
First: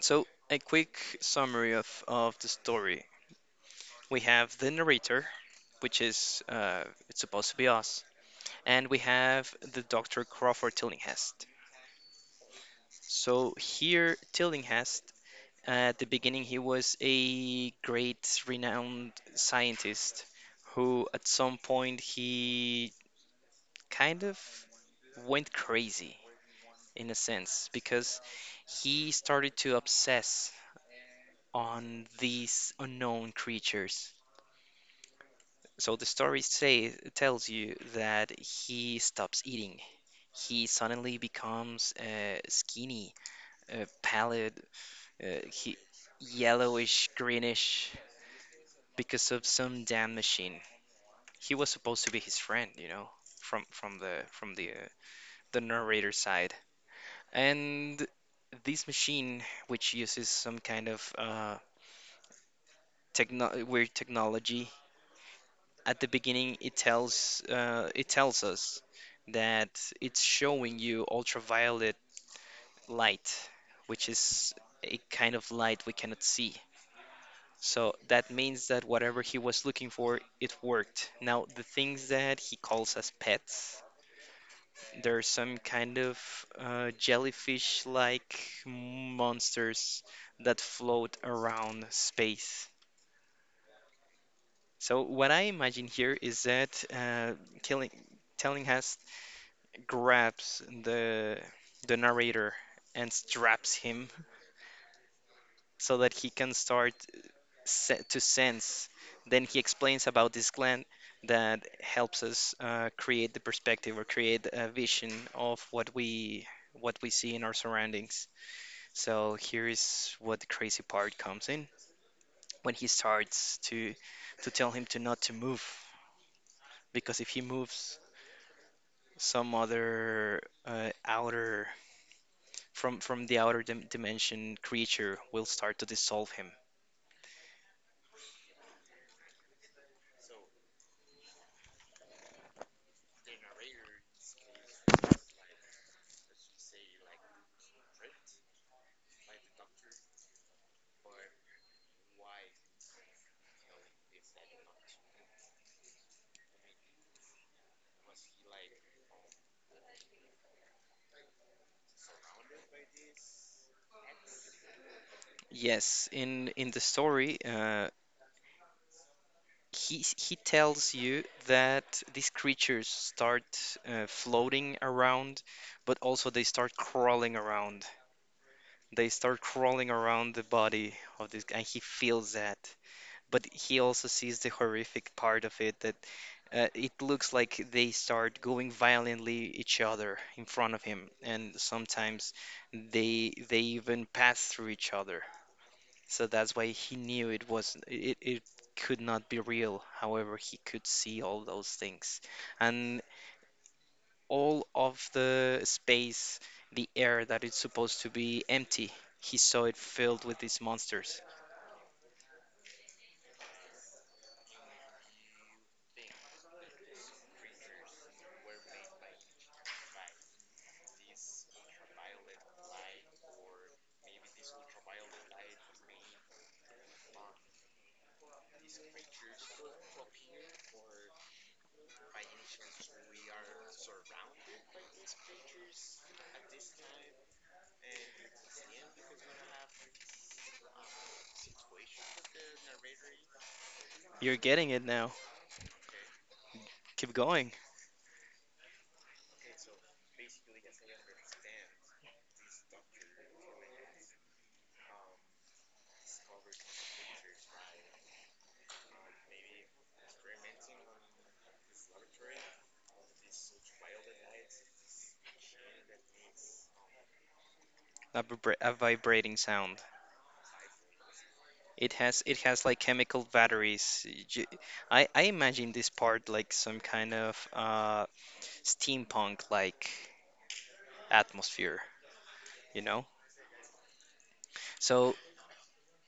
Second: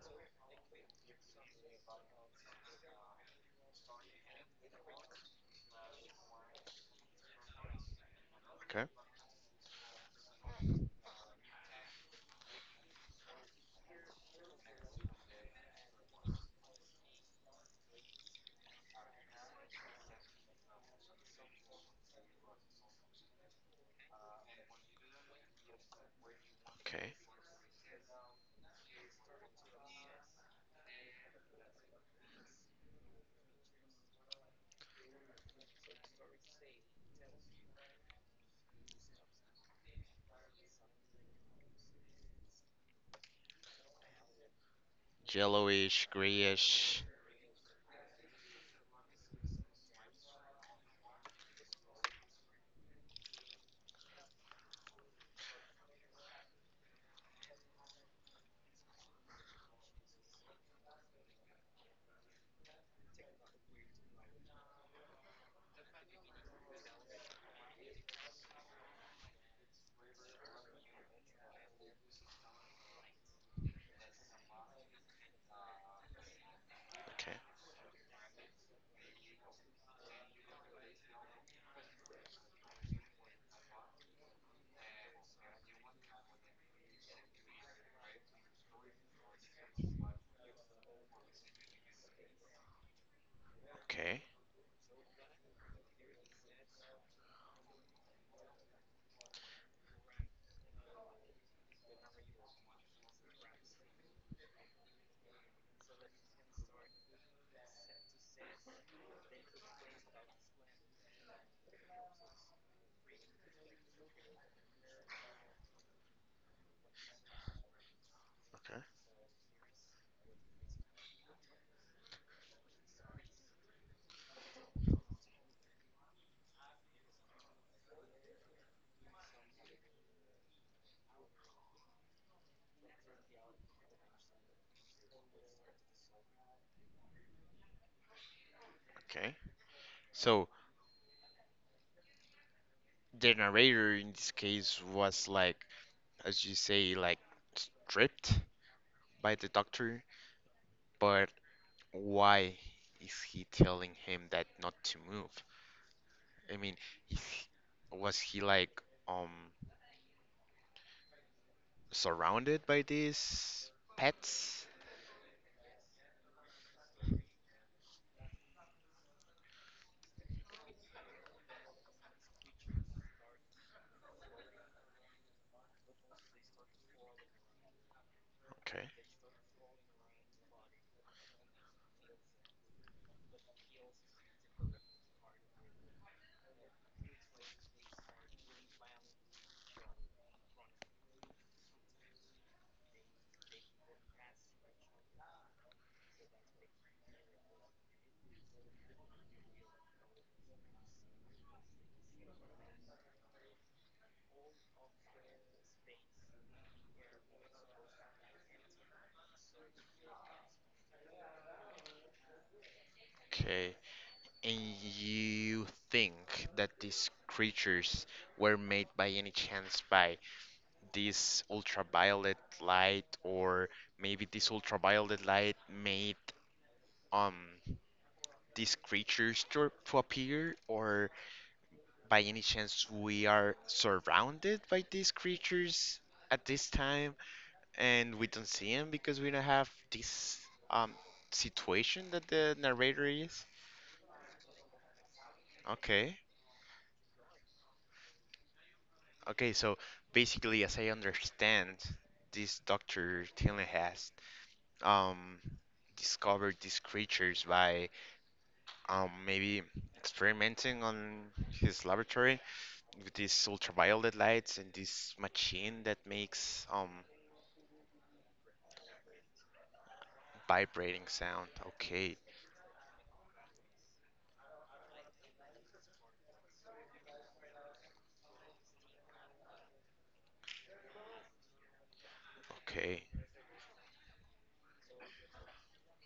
So, a quick summary of the story. We have the narrator, which is it's supposed to be us,
Okay.
and we have the Dr. Crawford Tillinghast. So here, Tillinghast, at the beginning, he was a great, renowned scientist who, at some point, he kind of went crazy in a
Okay.
sense because he started to obsess on these unknown creatures. So the story tells you that he stops eating. He suddenly becomes skinny, pallid, uh, he,
Yellowish, grayish.
yellowish, greenish because of some damn machine. He was supposed to be his friend, you know, from the the narrator side. And this machine, which uses some kind of techno weird technology, at the beginning it tells us that it's showing you ultraviolet light, which is a kind of light we cannot see.
Okay.
So that means that whatever he was looking for, it worked. Now, the things that he calls as pets, there are some kind of jellyfish like monsters that float around space.
Okay.
So, what I imagine here is that telling, telling us grabs the narrator and straps him so that he can start to sense. Then he explains about this gland that helps us create the perspective or create a vision of what we see in our surroundings.
Okay.
So here is what the crazy part comes in when he starts to tell him to not to move, because if he moves, some other outer, from the outer dimension creature will start to dissolve him.
Okay. So the narrator in this case was like, as you say, like stripped by the doctor. But why is he telling him that not to move? I mean, is he- was he like um surrounded by these pets?
Yes, in the story, he tells you that these creatures start floating around, but also they start crawling around.
Okay.
They start crawling around the body of this, and he feels that, but he also sees the horrific part of it, that it looks like they start going violently each other in front of him, and sometimes they even pass through each other. So that's why he knew it could not be real. However, he could see all those things, and all of the space, the air that is supposed to be empty, he saw it filled with these monsters.
Okay. And you think that these creatures were made by any chance by this ultraviolet light, or maybe this ultraviolet light made um these creatures to appear, or by any chance we are surrounded by these creatures at this time and we don't see them because we don't have this um situation that the narrator is?
You're getting it now.
Okay.
Keep going.
Okay, so basically, as I understand, this Dr. Tilling has um, discovered these creatures by maybe experimenting on his laboratory with these ultraviolet lights and this machine that makes
A vibra a vibrating sound.
vibrating sound.
It
Okay,
has like chemical batteries. I imagine this part like some kind of steampunk like atmosphere, you know?
okay,
So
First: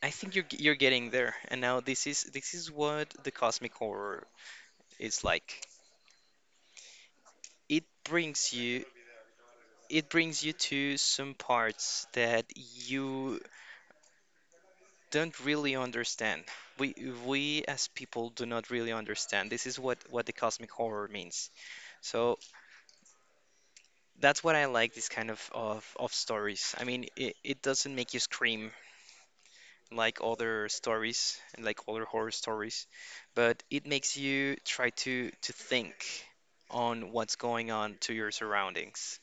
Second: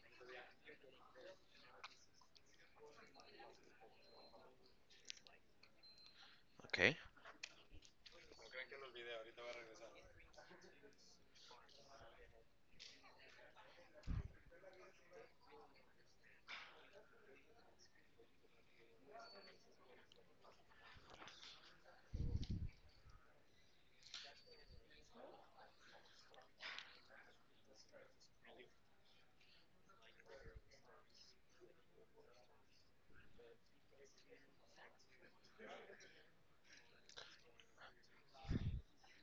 I think you're getting there. And now this is what the cosmic horror is like.
okay,
It brings you it brings you to some parts that you don't really understand. We we as people do not really understand. This is what the cosmic horror means. So that's what I like, this kind of stories. I mean, it doesn't make you scream like other stories, like other horror stories, but it makes you try to think on what's going on to your surroundings.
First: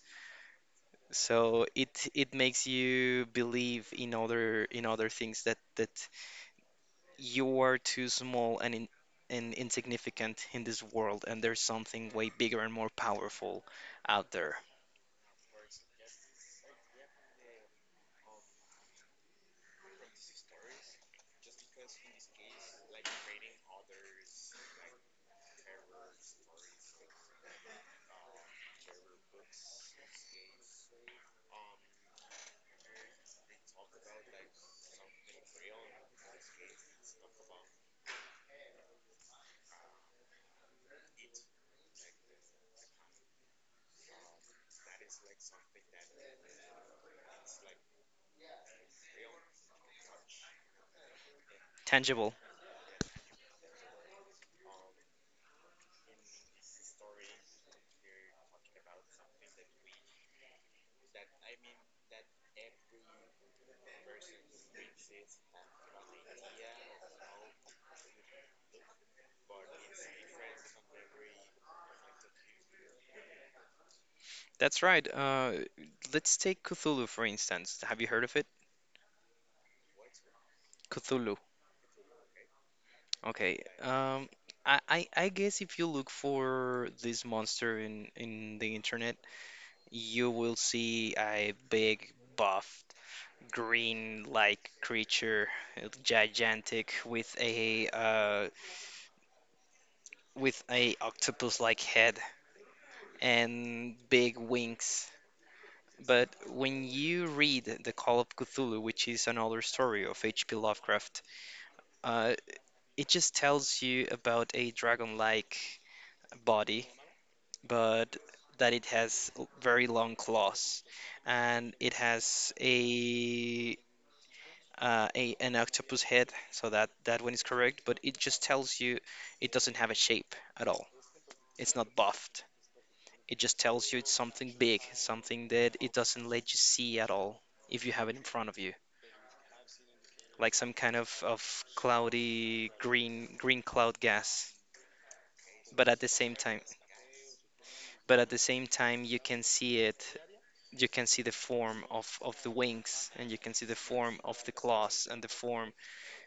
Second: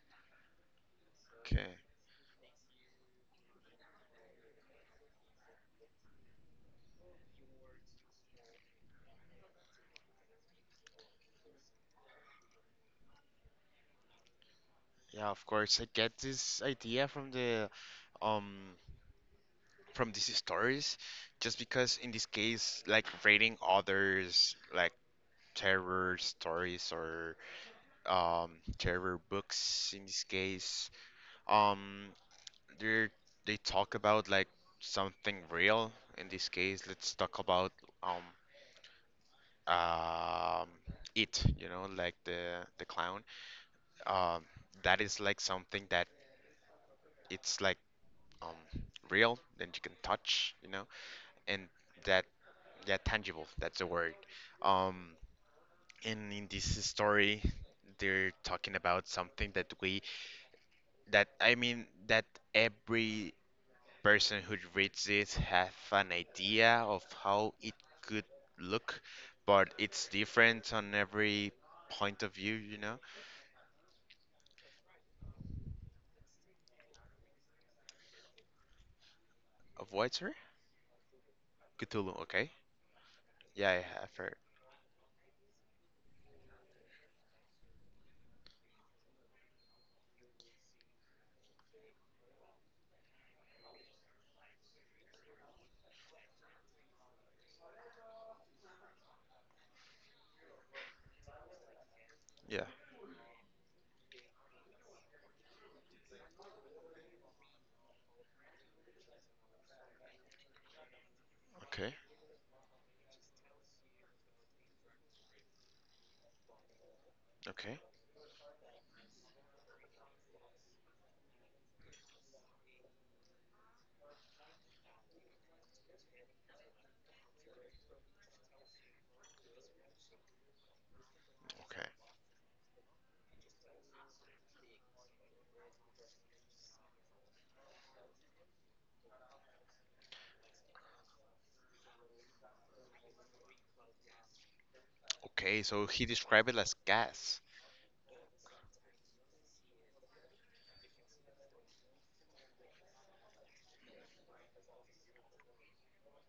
So
okay.
it makes you believe in other things, that that you are too small and and insignificant in this world, and there's something way bigger and more powerful out there.
Yeah, of course, I get this idea from the um from these stories just because in this case, like rating others like terror stories or um, terror books in this case. Um, they they talk about like something real. In this case, let's talk about um, um, it. Like the clown. Um, that is like something that it's like um, real that you can touch. And that,
Tangible.
yeah, tangible. That's the word. Um, and in this story, they're talking about something that, I mean, that every person who reads it have an idea of how it could look, but it's different on every point of view, you know?
That's right. Let's take Cthulhu for instance. Have you heard of it?
Of what, sorry?
Cthulhu.
Cthulhu, okay.
Okay.
Yeah, I have heard.
I guess if you look for this monster in the internet, you will see a big, buffed, green-like creature, gigantic, with a with a octopus-like head
Yeah.
and big wings. But when you read The Call of Cthulhu, which is another story of H.P. Lovecraft,
Okay.
uh, it just tells you about a dragon-like body,
Okay.
but that it has very long claws, and it has a an octopus head, so that that one is correct. But it just tells you it doesn't have a shape at all. It's
Okay.
not buffed. It just tells you it's something big, something that it doesn't let you see at all if you have it in front of you, like some kind of cloudy green cloud gas.
Okay, so
But at
he
the same
described it
time,
as gas.
but at the same time you can see it, you can see the form of the wings, and you can see the form of the claws and the form,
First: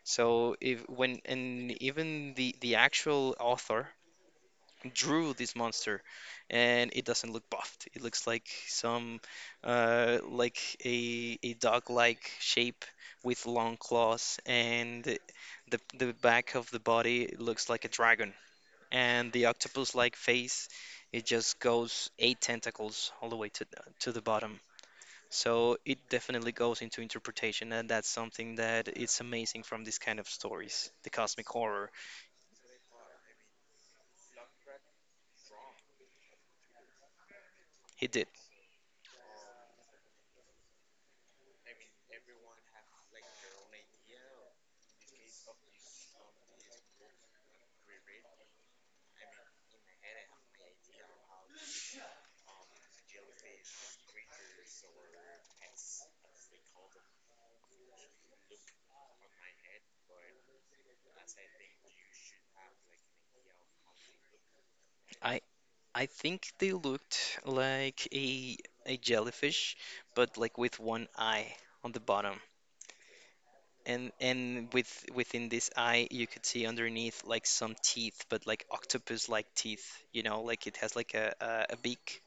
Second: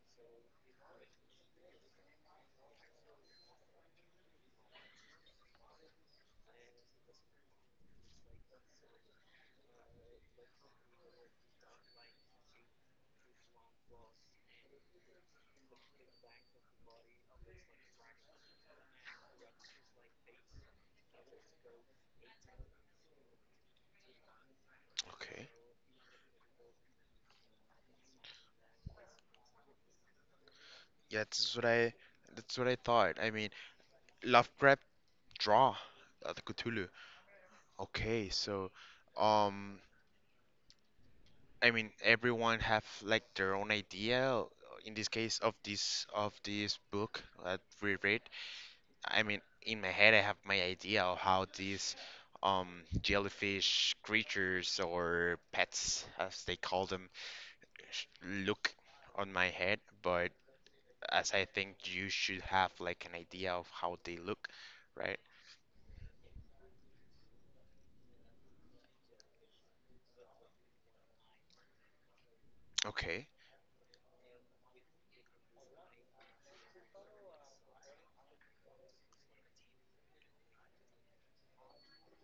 so if when, and even the actual author drew this monster, and it doesn't look buffed, it looks like some uh, like a dog like shape with long claws, and the back of the body looks like a dragon, and the octopus-like face, it just goes eight tentacles all the way to the bottom.
Okay.
So it definitely goes into interpretation, and that's something that it's amazing from these kind of stories. The
Yeah,
cosmic horror.
that's what I thought. I mean, Lovecraft draw the Cthulhu.
He did.
Okay, so um I mean, everyone have like their own idea in this case of this book that we read. I mean, in my head, I have my idea of how these jellyfish creatures or pets, as they call them, look on my head. But as I think, you should have like an idea of how they look, right?
I I think they looked like a jellyfish, but like with one eye on the bottom.
Okay,
And within this eye you could see underneath like some teeth, but like octopus like teeth, you know, like it has like a beak.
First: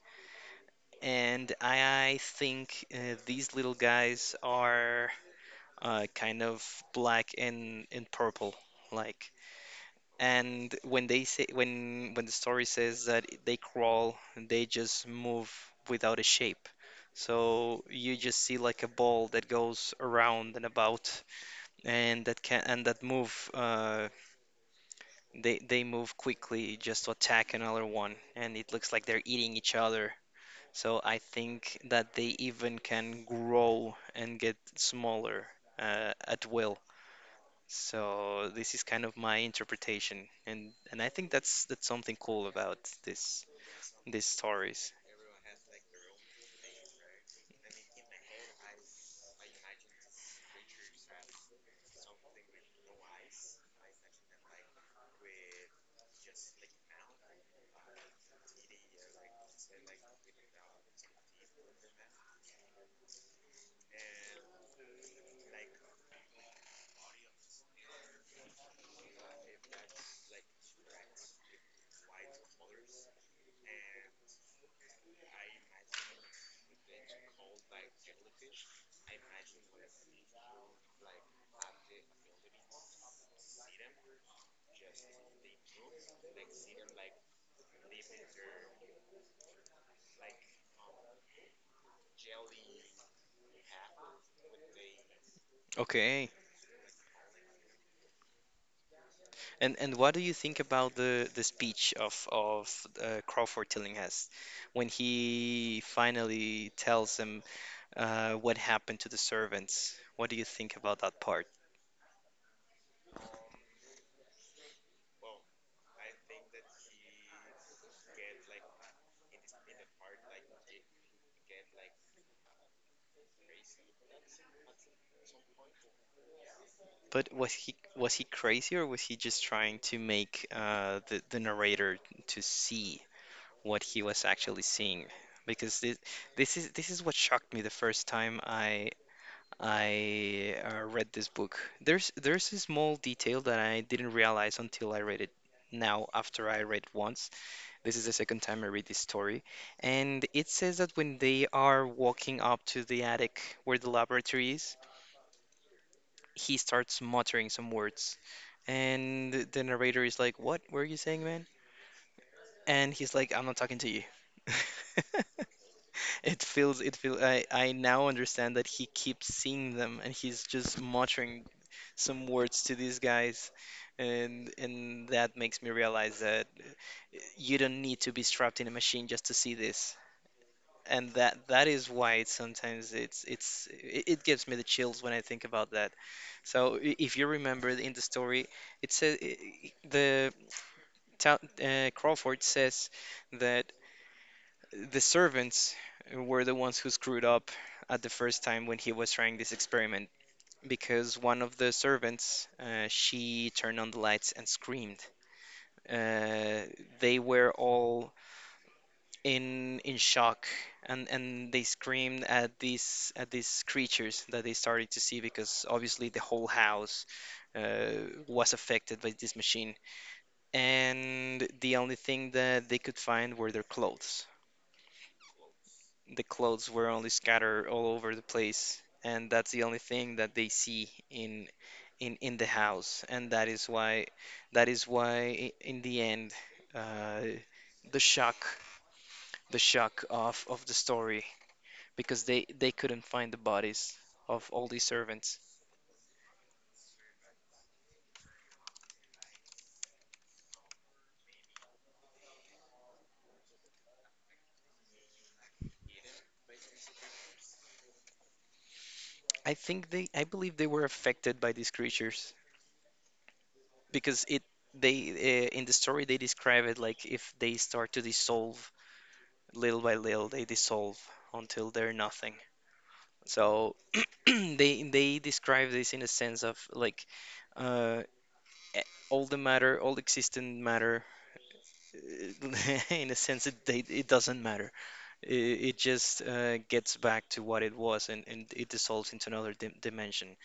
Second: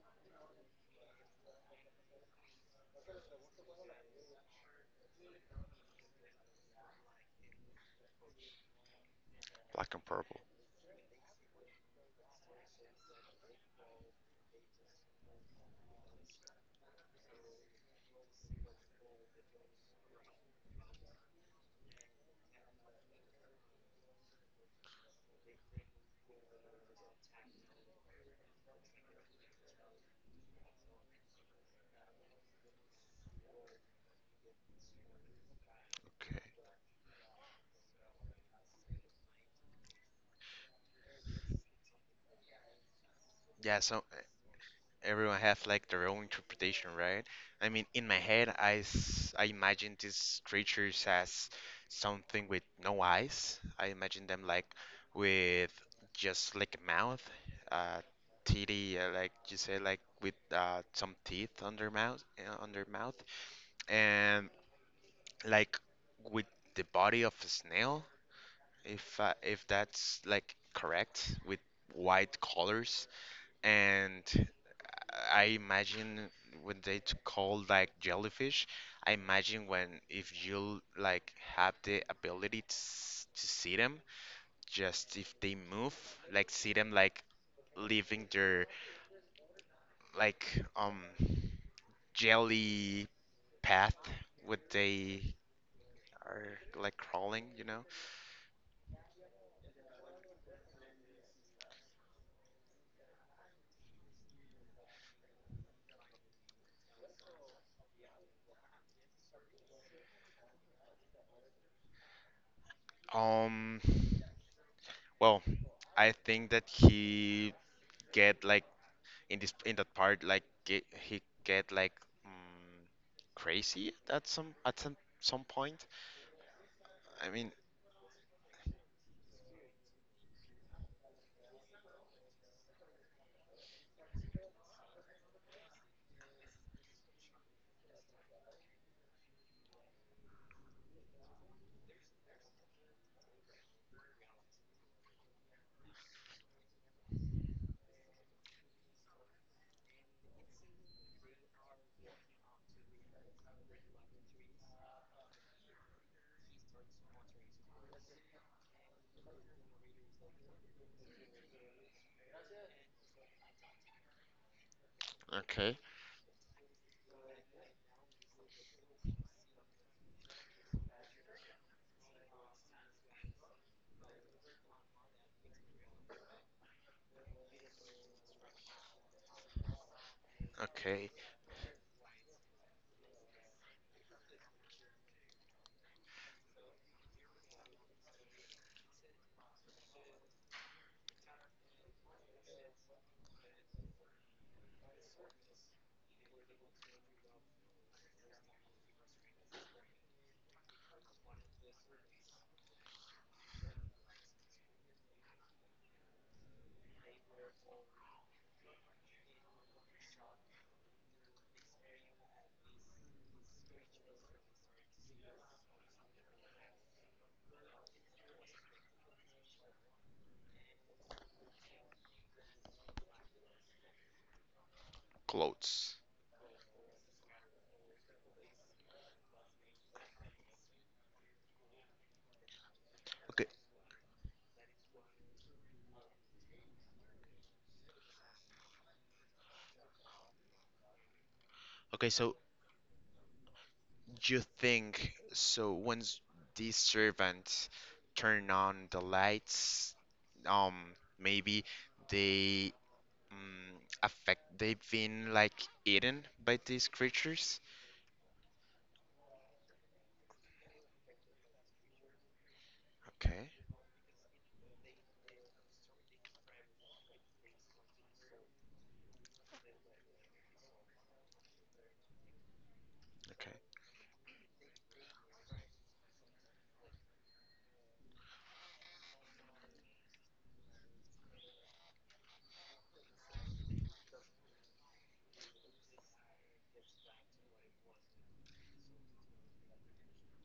And I think these little guys are kind of black and purple, like.
black and purple.
And when they say, when the story says that they crawl, they just move without a shape. So you just see like a ball that goes around and about, and that can and that move. They move quickly just to attack another one, and it looks like they're eating each other, so I think that they even can grow and get smaller
Okay.
at will. So this is kind of my interpretation, and I think that's something cool about this
Yeah, so
these stories.
everyone has like their own interpretation, right? I mean, in my head, I imagine these creatures as something with no eyes. I imagine them like with just like a mouth, uh, teethy, like you say, like with some teeth on their mouth, and like with the body of a snail, if that's like correct, with white colors, and I imagine when call like jellyfish, I imagine when, if you like have the ability to see them, just if they move, like see them like leaving their like jelly path what they
Okay,
are like crawling.
and what do you think about the speech of of Crawford Tillinghast when he finally tells him what happened to the servants? What do you think about that part?
Um, well, I think that he get like in that part like he get like mm, crazy at some point. I
But
mean.
was he crazy, or was he just trying to make the narrator to see what he was actually seeing? Because this is what shocked me the first time I read this book. There's a small detail that I didn't realize until I read it. Now, after I read it once, this is the second time I read this story, and it says that when they are walking up to the attic where the laboratory is, he starts muttering some words. And the narrator is like, "What were you saying, man?" And he's like, "I'm not talking to you." (laughs)
Okay.
I now understand that he keeps seeing them and he's just muttering some words to these guys. And that makes me realize that you don't need to be strapped in a machine just to see this, and
Okay.
that is why it's sometimes it gives me the chills when I think about that. So if you remember in the story, it says the town, Crawford says that the servants were the ones who screwed up at the first time when he was trying this experiment, because one of the servants she turned on the lights and screamed. Uh, they were all in shock, and they screamed at these creatures that they started to see, because obviously the whole house was affected by this machine, and the only thing that they could find were their clothes.
Clothes.
The clothes were only scattered all over the place, and that's the only thing that they see in in the house. And
Okay.
that is why that is why in the end, uh, the shock, of the story,
Okay.
because
So
they couldn't find the bodies
you
of all these
think
servants.
so, once these servants turn on the lights, um maybe they, mm, affect, they've been like eaten by these creatures.
I think they, I believe they were affected by these creatures,
Okay.
because it they, in the story they describe it like if they start to dissolve. Little by little they dissolve, until they're nothing.
Okay.
So (clears throat) they describe this in a sense of like, uh, e- all the matter, all existent matter, (laughs) in a sense it they, it doesn't matter. It just gets back to what it was, and it dissolves into another dimension.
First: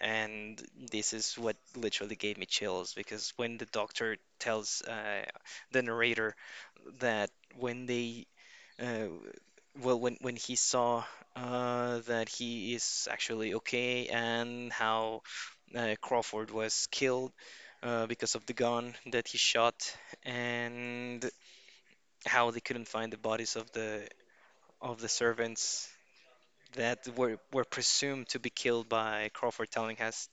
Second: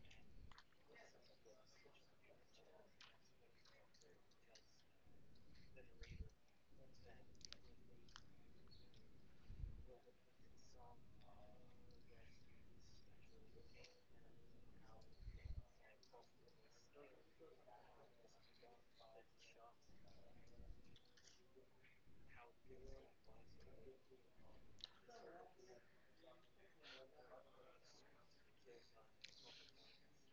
And this is what literally gave me chills, because when the doctor tells the narrator that when they, uh, well, when he saw that he is actually okay, and how Crawford was killed because of the gun that he shot, and how they couldn't find the bodies of the servants that were presumed to be killed by Crawford telling us,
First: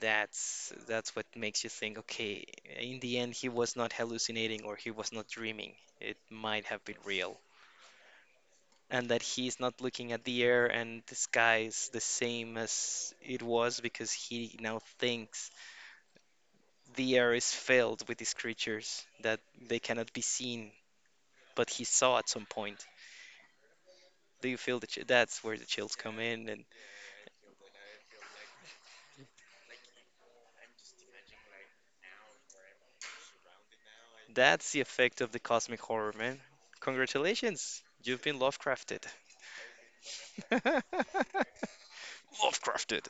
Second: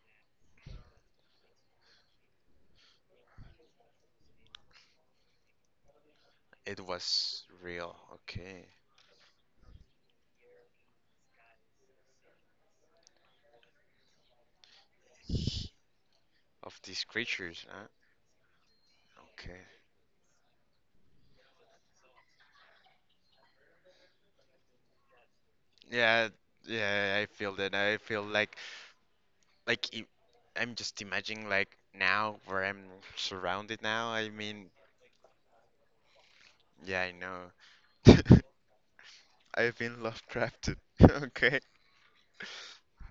that's what makes you think, okay, in the end he was not hallucinating or he was not dreaming. It might
It
have been real.
was real. Okay.
And that he's not looking at the air, and the sky is the same as it was, because he now thinks
Of these
the air is
creatures. Huh?
filled with these creatures that
Okay.
they cannot be seen, but he saw at some point. Do you feel that that's where the chills come
Yeah,
in? And
yeah, I feel that. I feel like I'm just imagining like now where I'm surrounded now. I
that's
mean,
the effect of the cosmic horror, man.
yeah, I know.
Congratulations, you've been
(laughs)
Lovecrafted.
I've been Lovecrafted. (laughs)
(laughs)
Okay.
Lovecrafted.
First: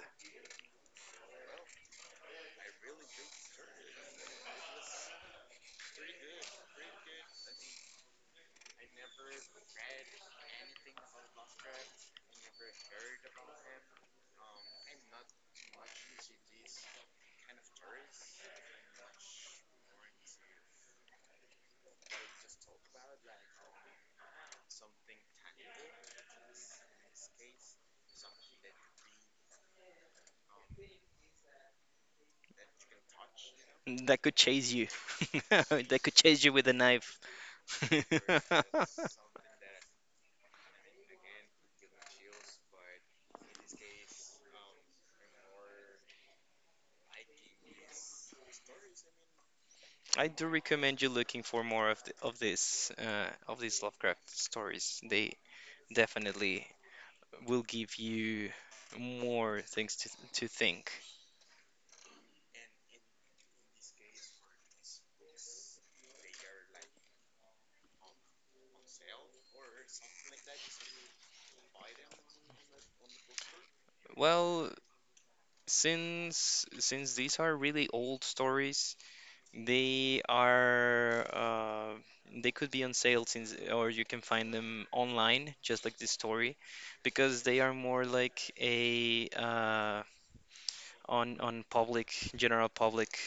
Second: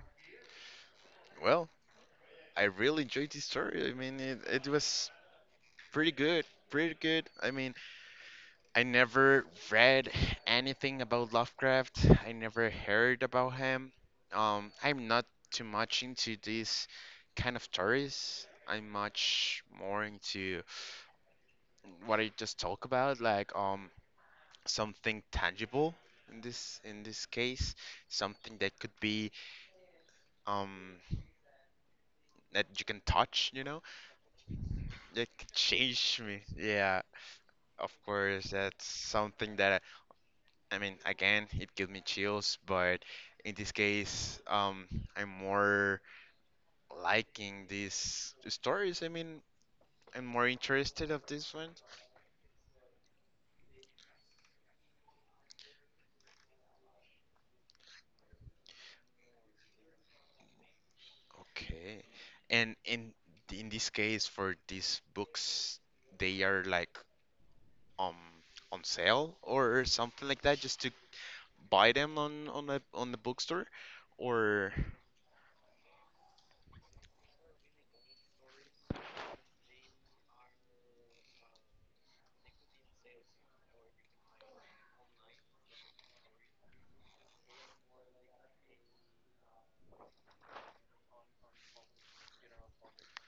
Well, I really enjoyed this story. I mean, it was pretty good. Pretty good. I mean, I never read anything about Lovecraft. I never heard about him. I'm not too much into these kind of stories. I'm much more into what I just talk about, like something tangible in this case, something that could be um that you can touch,
That could chase you.
that
(laughs)
could (laughs)
That could
change me.
chase you with a
Yeah,
knife.
of course,
(laughs)
that's something that, I mean, again, it gives me chills, but in this case, I'm more liking these stories. I mean,
I
I'm
do
more
recommend you
interested of
looking
this
for
one.
more of the, of this of these Lovecraft stories. They definitely will give you more things to think.
Okay. And in this case, for these books, they are like um on sale or something like that, just to buy them on the bookstore,
Well,
or
since these are really old stories, they are they could be on sale since, or you can find them online, just like this story, because they are more like a on public, general public.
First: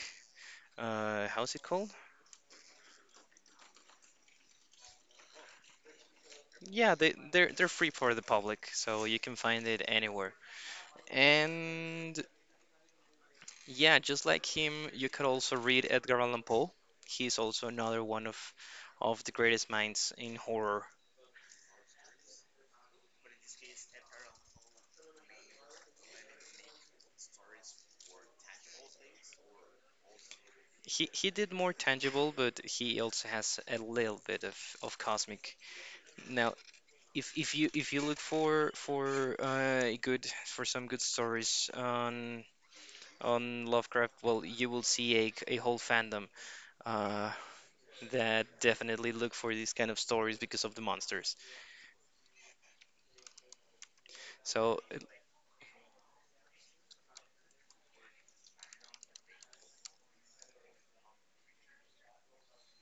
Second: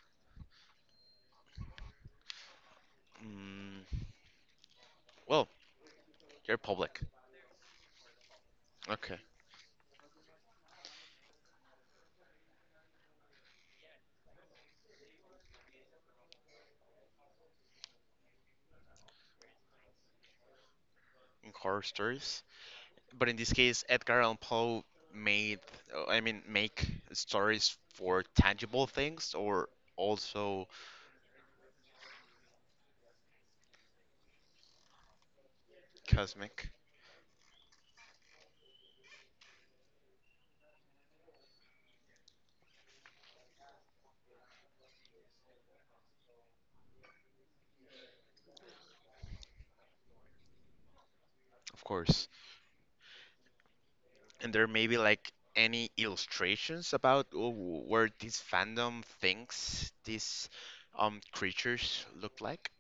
How's it called?
mm, well, they're
Yeah,
public.
they're free for the public, so
Okay.
you can find it anywhere. And yeah, just like him, you could also read Edgar Allan Poe. He's also another one of the greatest minds in horror.
In horror stories. But in this case, Edgar Allan Poe made, I mean, make stories for tangible things or also
He did more tangible, but he also has a little bit of cosmic. Now,
cosmic,
if you look for good for some good stories on Lovecraft, well, you will see a whole fandom uh that definitely look for these kind of stories because of the monsters.
of course. And there
So
may be like any illustrations about where this fandom thinks these creatures look like.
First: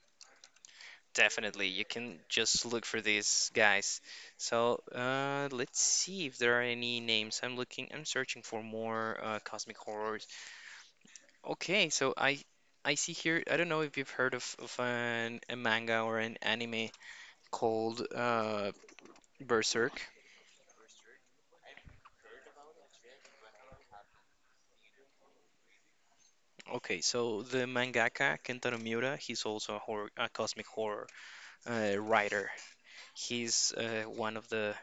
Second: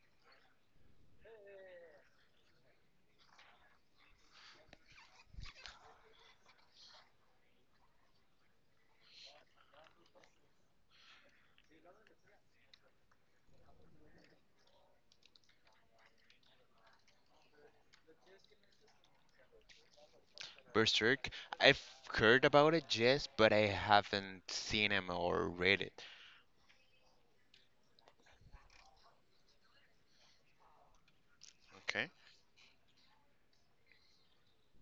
definitely you can just look for these guys. So let's see if there are any names. I'm searching for more cosmic horror. Okay, so I see here. I don't know if you've heard of, a manga or an anime called Berserk.
Berserk, I've heard about it, yes, but I haven't seen him or read it.
Okay, so the mangaka Kentaro Miura, he's also a horror, a cosmic horror
Okay.
writer. He's one of the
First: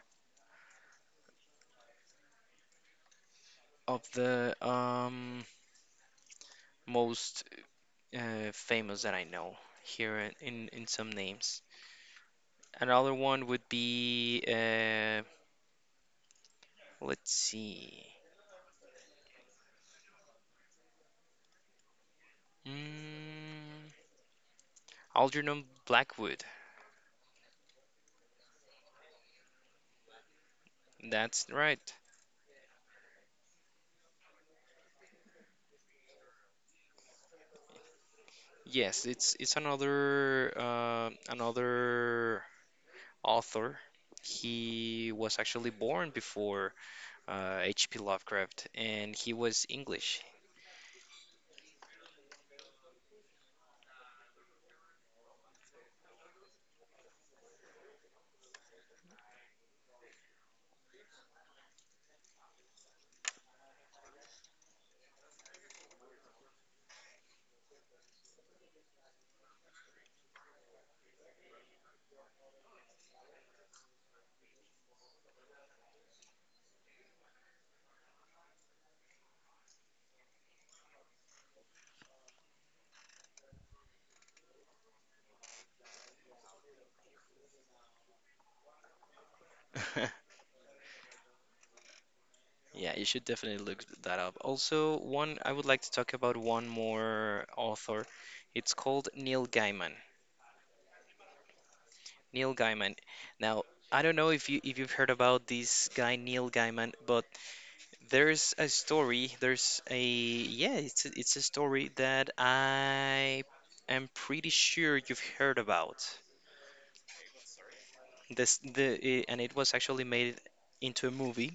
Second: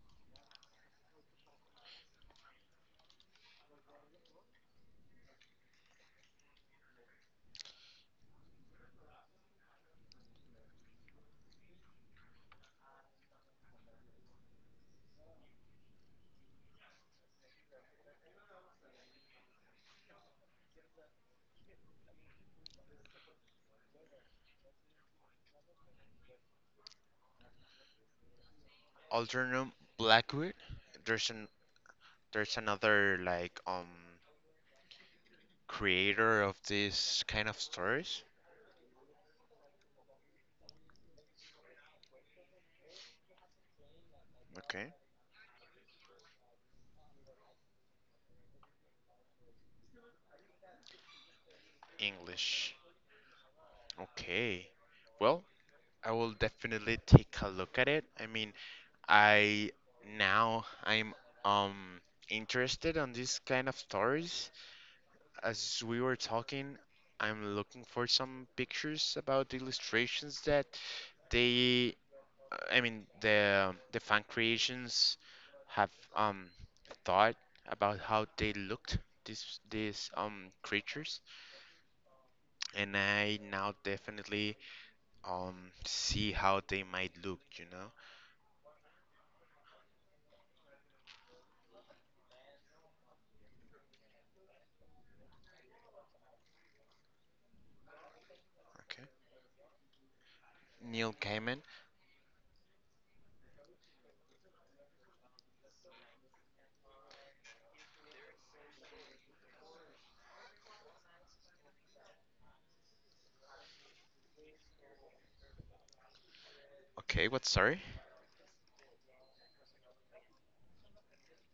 of the um, most famous that I know here in, in some names. Another one would be let's see. Mm, Algernon Blackwood.
Alternum Blackwood. There's
That's
an
right.
there's another like creator of this kind of stories?
Yes, it's another another author.
Okay.
He was actually born before H.P. Lovecraft, and he was English.
English. Okay. Well, I will definitely take a look at it. I mean, I now I'm um interested on this kind of stories. As we were talking, I'm looking for some pictures about the illustrations that they I mean the fan creations have um thought about how they looked these creatures, and I now definitely see how they might look.
(laughs) Yeah, you should definitely look that up. Also, one, I would like to talk about one more author. It's
Okay.
called Neil Gaiman.
Neil Gaiman.
Neil Gaiman. Now, I don't know if you if you've heard about this guy Neil Gaiman, but there's a story. There's a, yeah, it's a, it's a story that I am pretty sure you've heard about.
Okay, what sorry?
This and it was actually made into a movie,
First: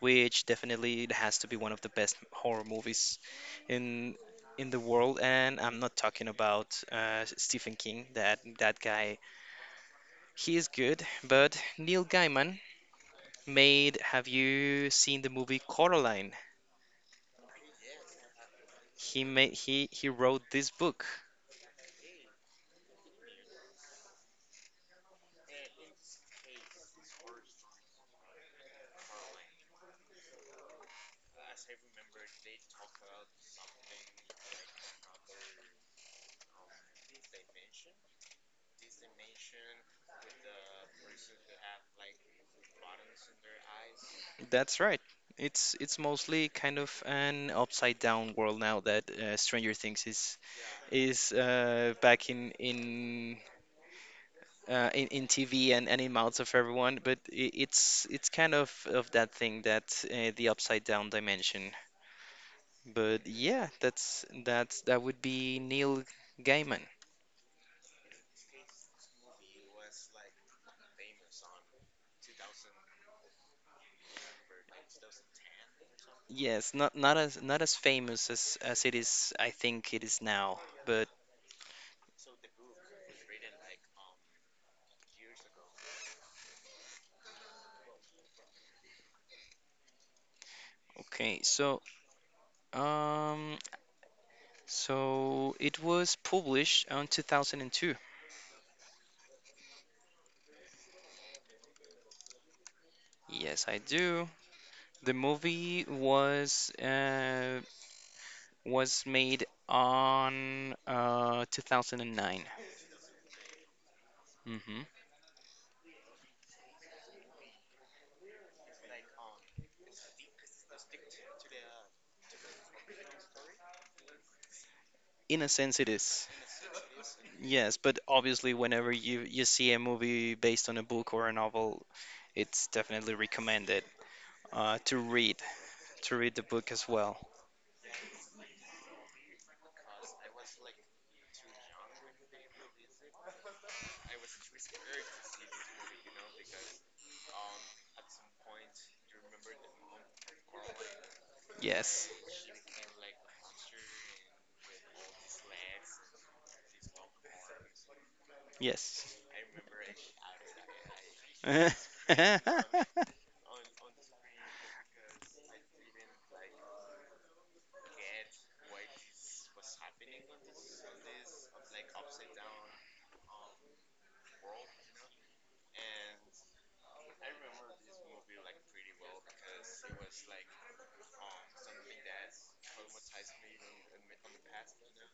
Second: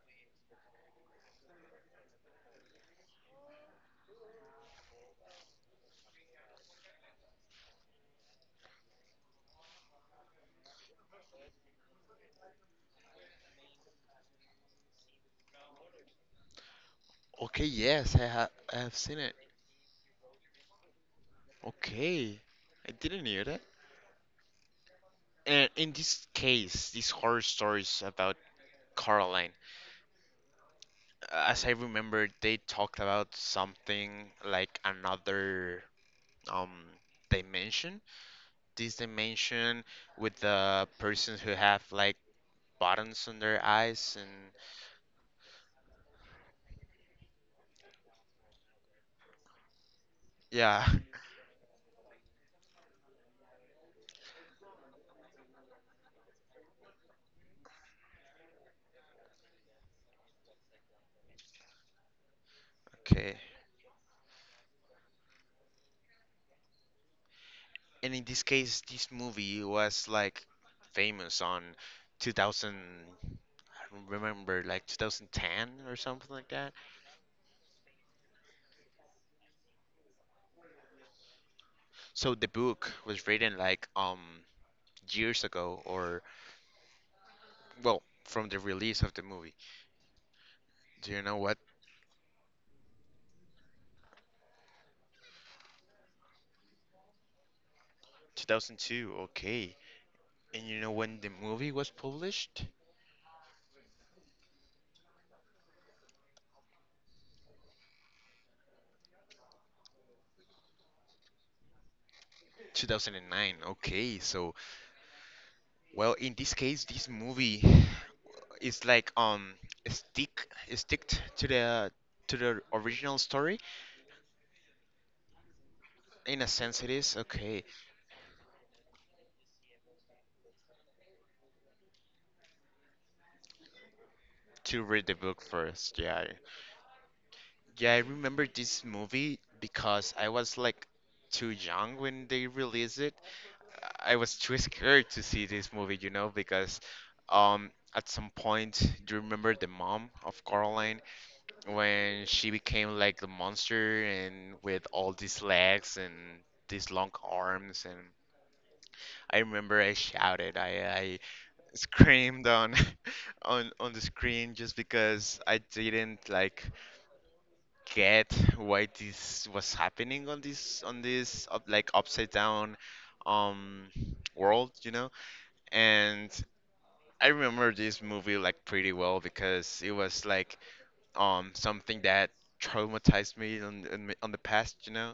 which definitely it has to be one of the best horror movies in the world. And I'm not talking about Stephen King. That guy, he is good. But Neil Gaiman made. Have you seen the movie Coraline?
Okay, yes, I have seen
He
it.
made, he wrote this book.
Okay. I didn't hear that. And in this case, these horror stories about Caroline, as I remember, they talked about something like another um dimension. This dimension with the persons who have like buttons on their eyes, and
That's right. It's mostly kind of an upside down world now that Stranger Things is
yeah,
back in in TV and in mouths of everyone. But I it's kind of that thing that the upside down dimension.
(laughs)
But
okay.
yeah, that's that would be Neil Gaiman.
And in this case, this movie was like famous on 2000, I don't remember, like 2010 or something like that.
Yes, not as famous as it is. I think it is now. But
So the book was written like years ago, or well, from the release of the movie. Do you know
okay,
what?
so um. So it was published on 2002.
2002, okay. And you know when the movie was published?
Yes, I do. The movie was made on 2009.
2009, okay. So,
Hmm
well, in this case, this movie (sighs) is like stick stick to the original story.
In a sense, it is.
In a sense, it is okay
Yes, but obviously, whenever you see a movie based on a book or a novel, it's definitely recommended
to
to
read the
read
book first. Yeah,
the book as well.
yeah. I remember this movie because I was like too young when they released it, I was too scared to see this movie, because at some point, do you remember the mom of Caroline
Yes,
when she became like the monster and with all these legs and these long arms, and
yes,
I remember I shouted, I
(laughs)
screamed on (laughs) on the screen just because I didn't like get why this was happening on this like upside down um world, you know? And I remember this movie like pretty well because it was like something that traumatized me on the past.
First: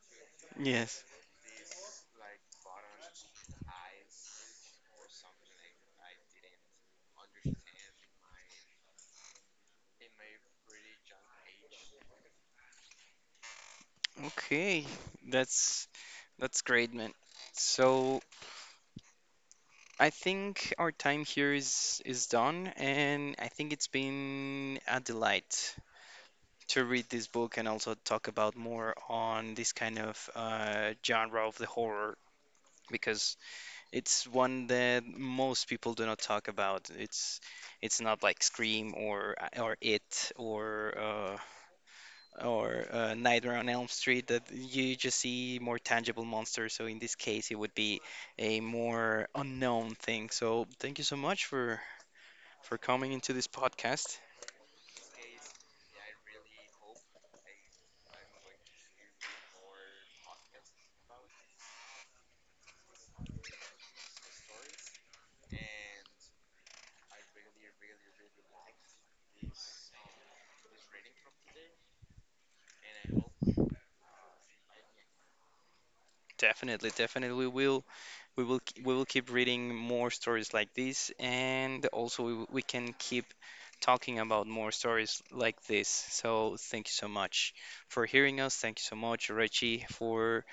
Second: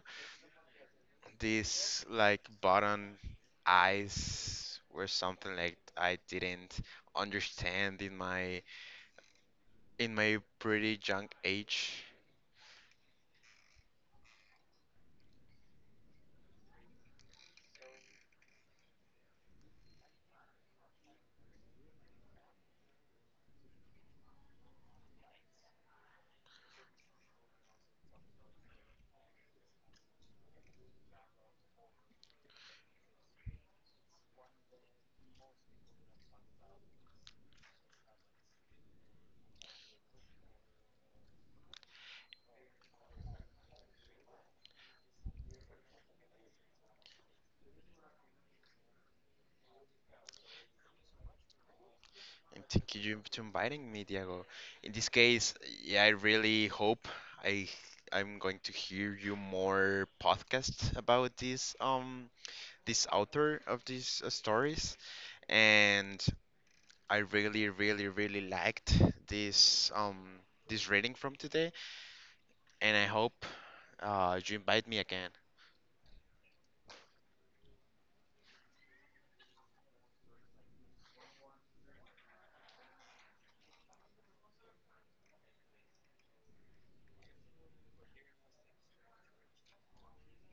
yes.
These like button eyes were something like I didn't understand in my pretty young age.
Okay, that's that's great, man. So I think our time here is done, and I think it's been a delight to read this book and also talk about more on this kind of genre of the horror, because it's one that most people do not talk about. It's not like Scream or It, or Nightmare on Elm Street, that you just see more tangible monsters. So in this case, it would be a more unknown thing. So thank you so much for
And thank
coming
you
into
to
this
inviting me,
podcast.
Diego. In this case, yeah, I really hope I I'm going to hear you more podcast about this this author of these stories, and I really, really, really liked this this reading from today, and I hope you invite me again.
Definitely, definitely, we will keep reading more stories like this, and also we can keep talking about more stories like this. So thank you so much for hearing us. Thank you so much, Reggie, for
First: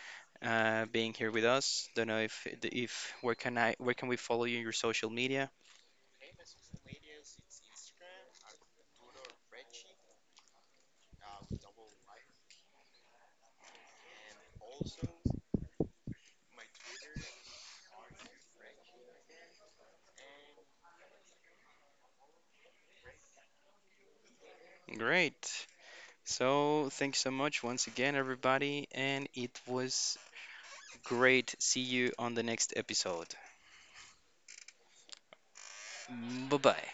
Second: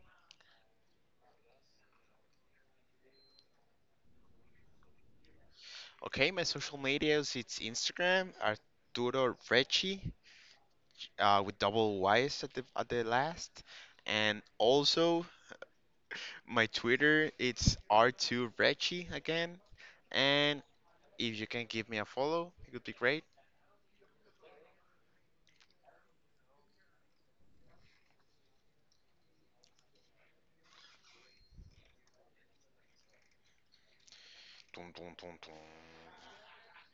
being here with us. Don't know if where can I where can we follow you in your social media?
Okay, my social medias it's Instagram Arturo Recchi with double Y's at the last, and also my Twitter it's R2 Recchi again, and if you can give me a follow, it would be great.
Great. So thanks so much once again, everybody, and it was great. See you on the next episode.
Dun, dun, dun, dun.
Bye bye.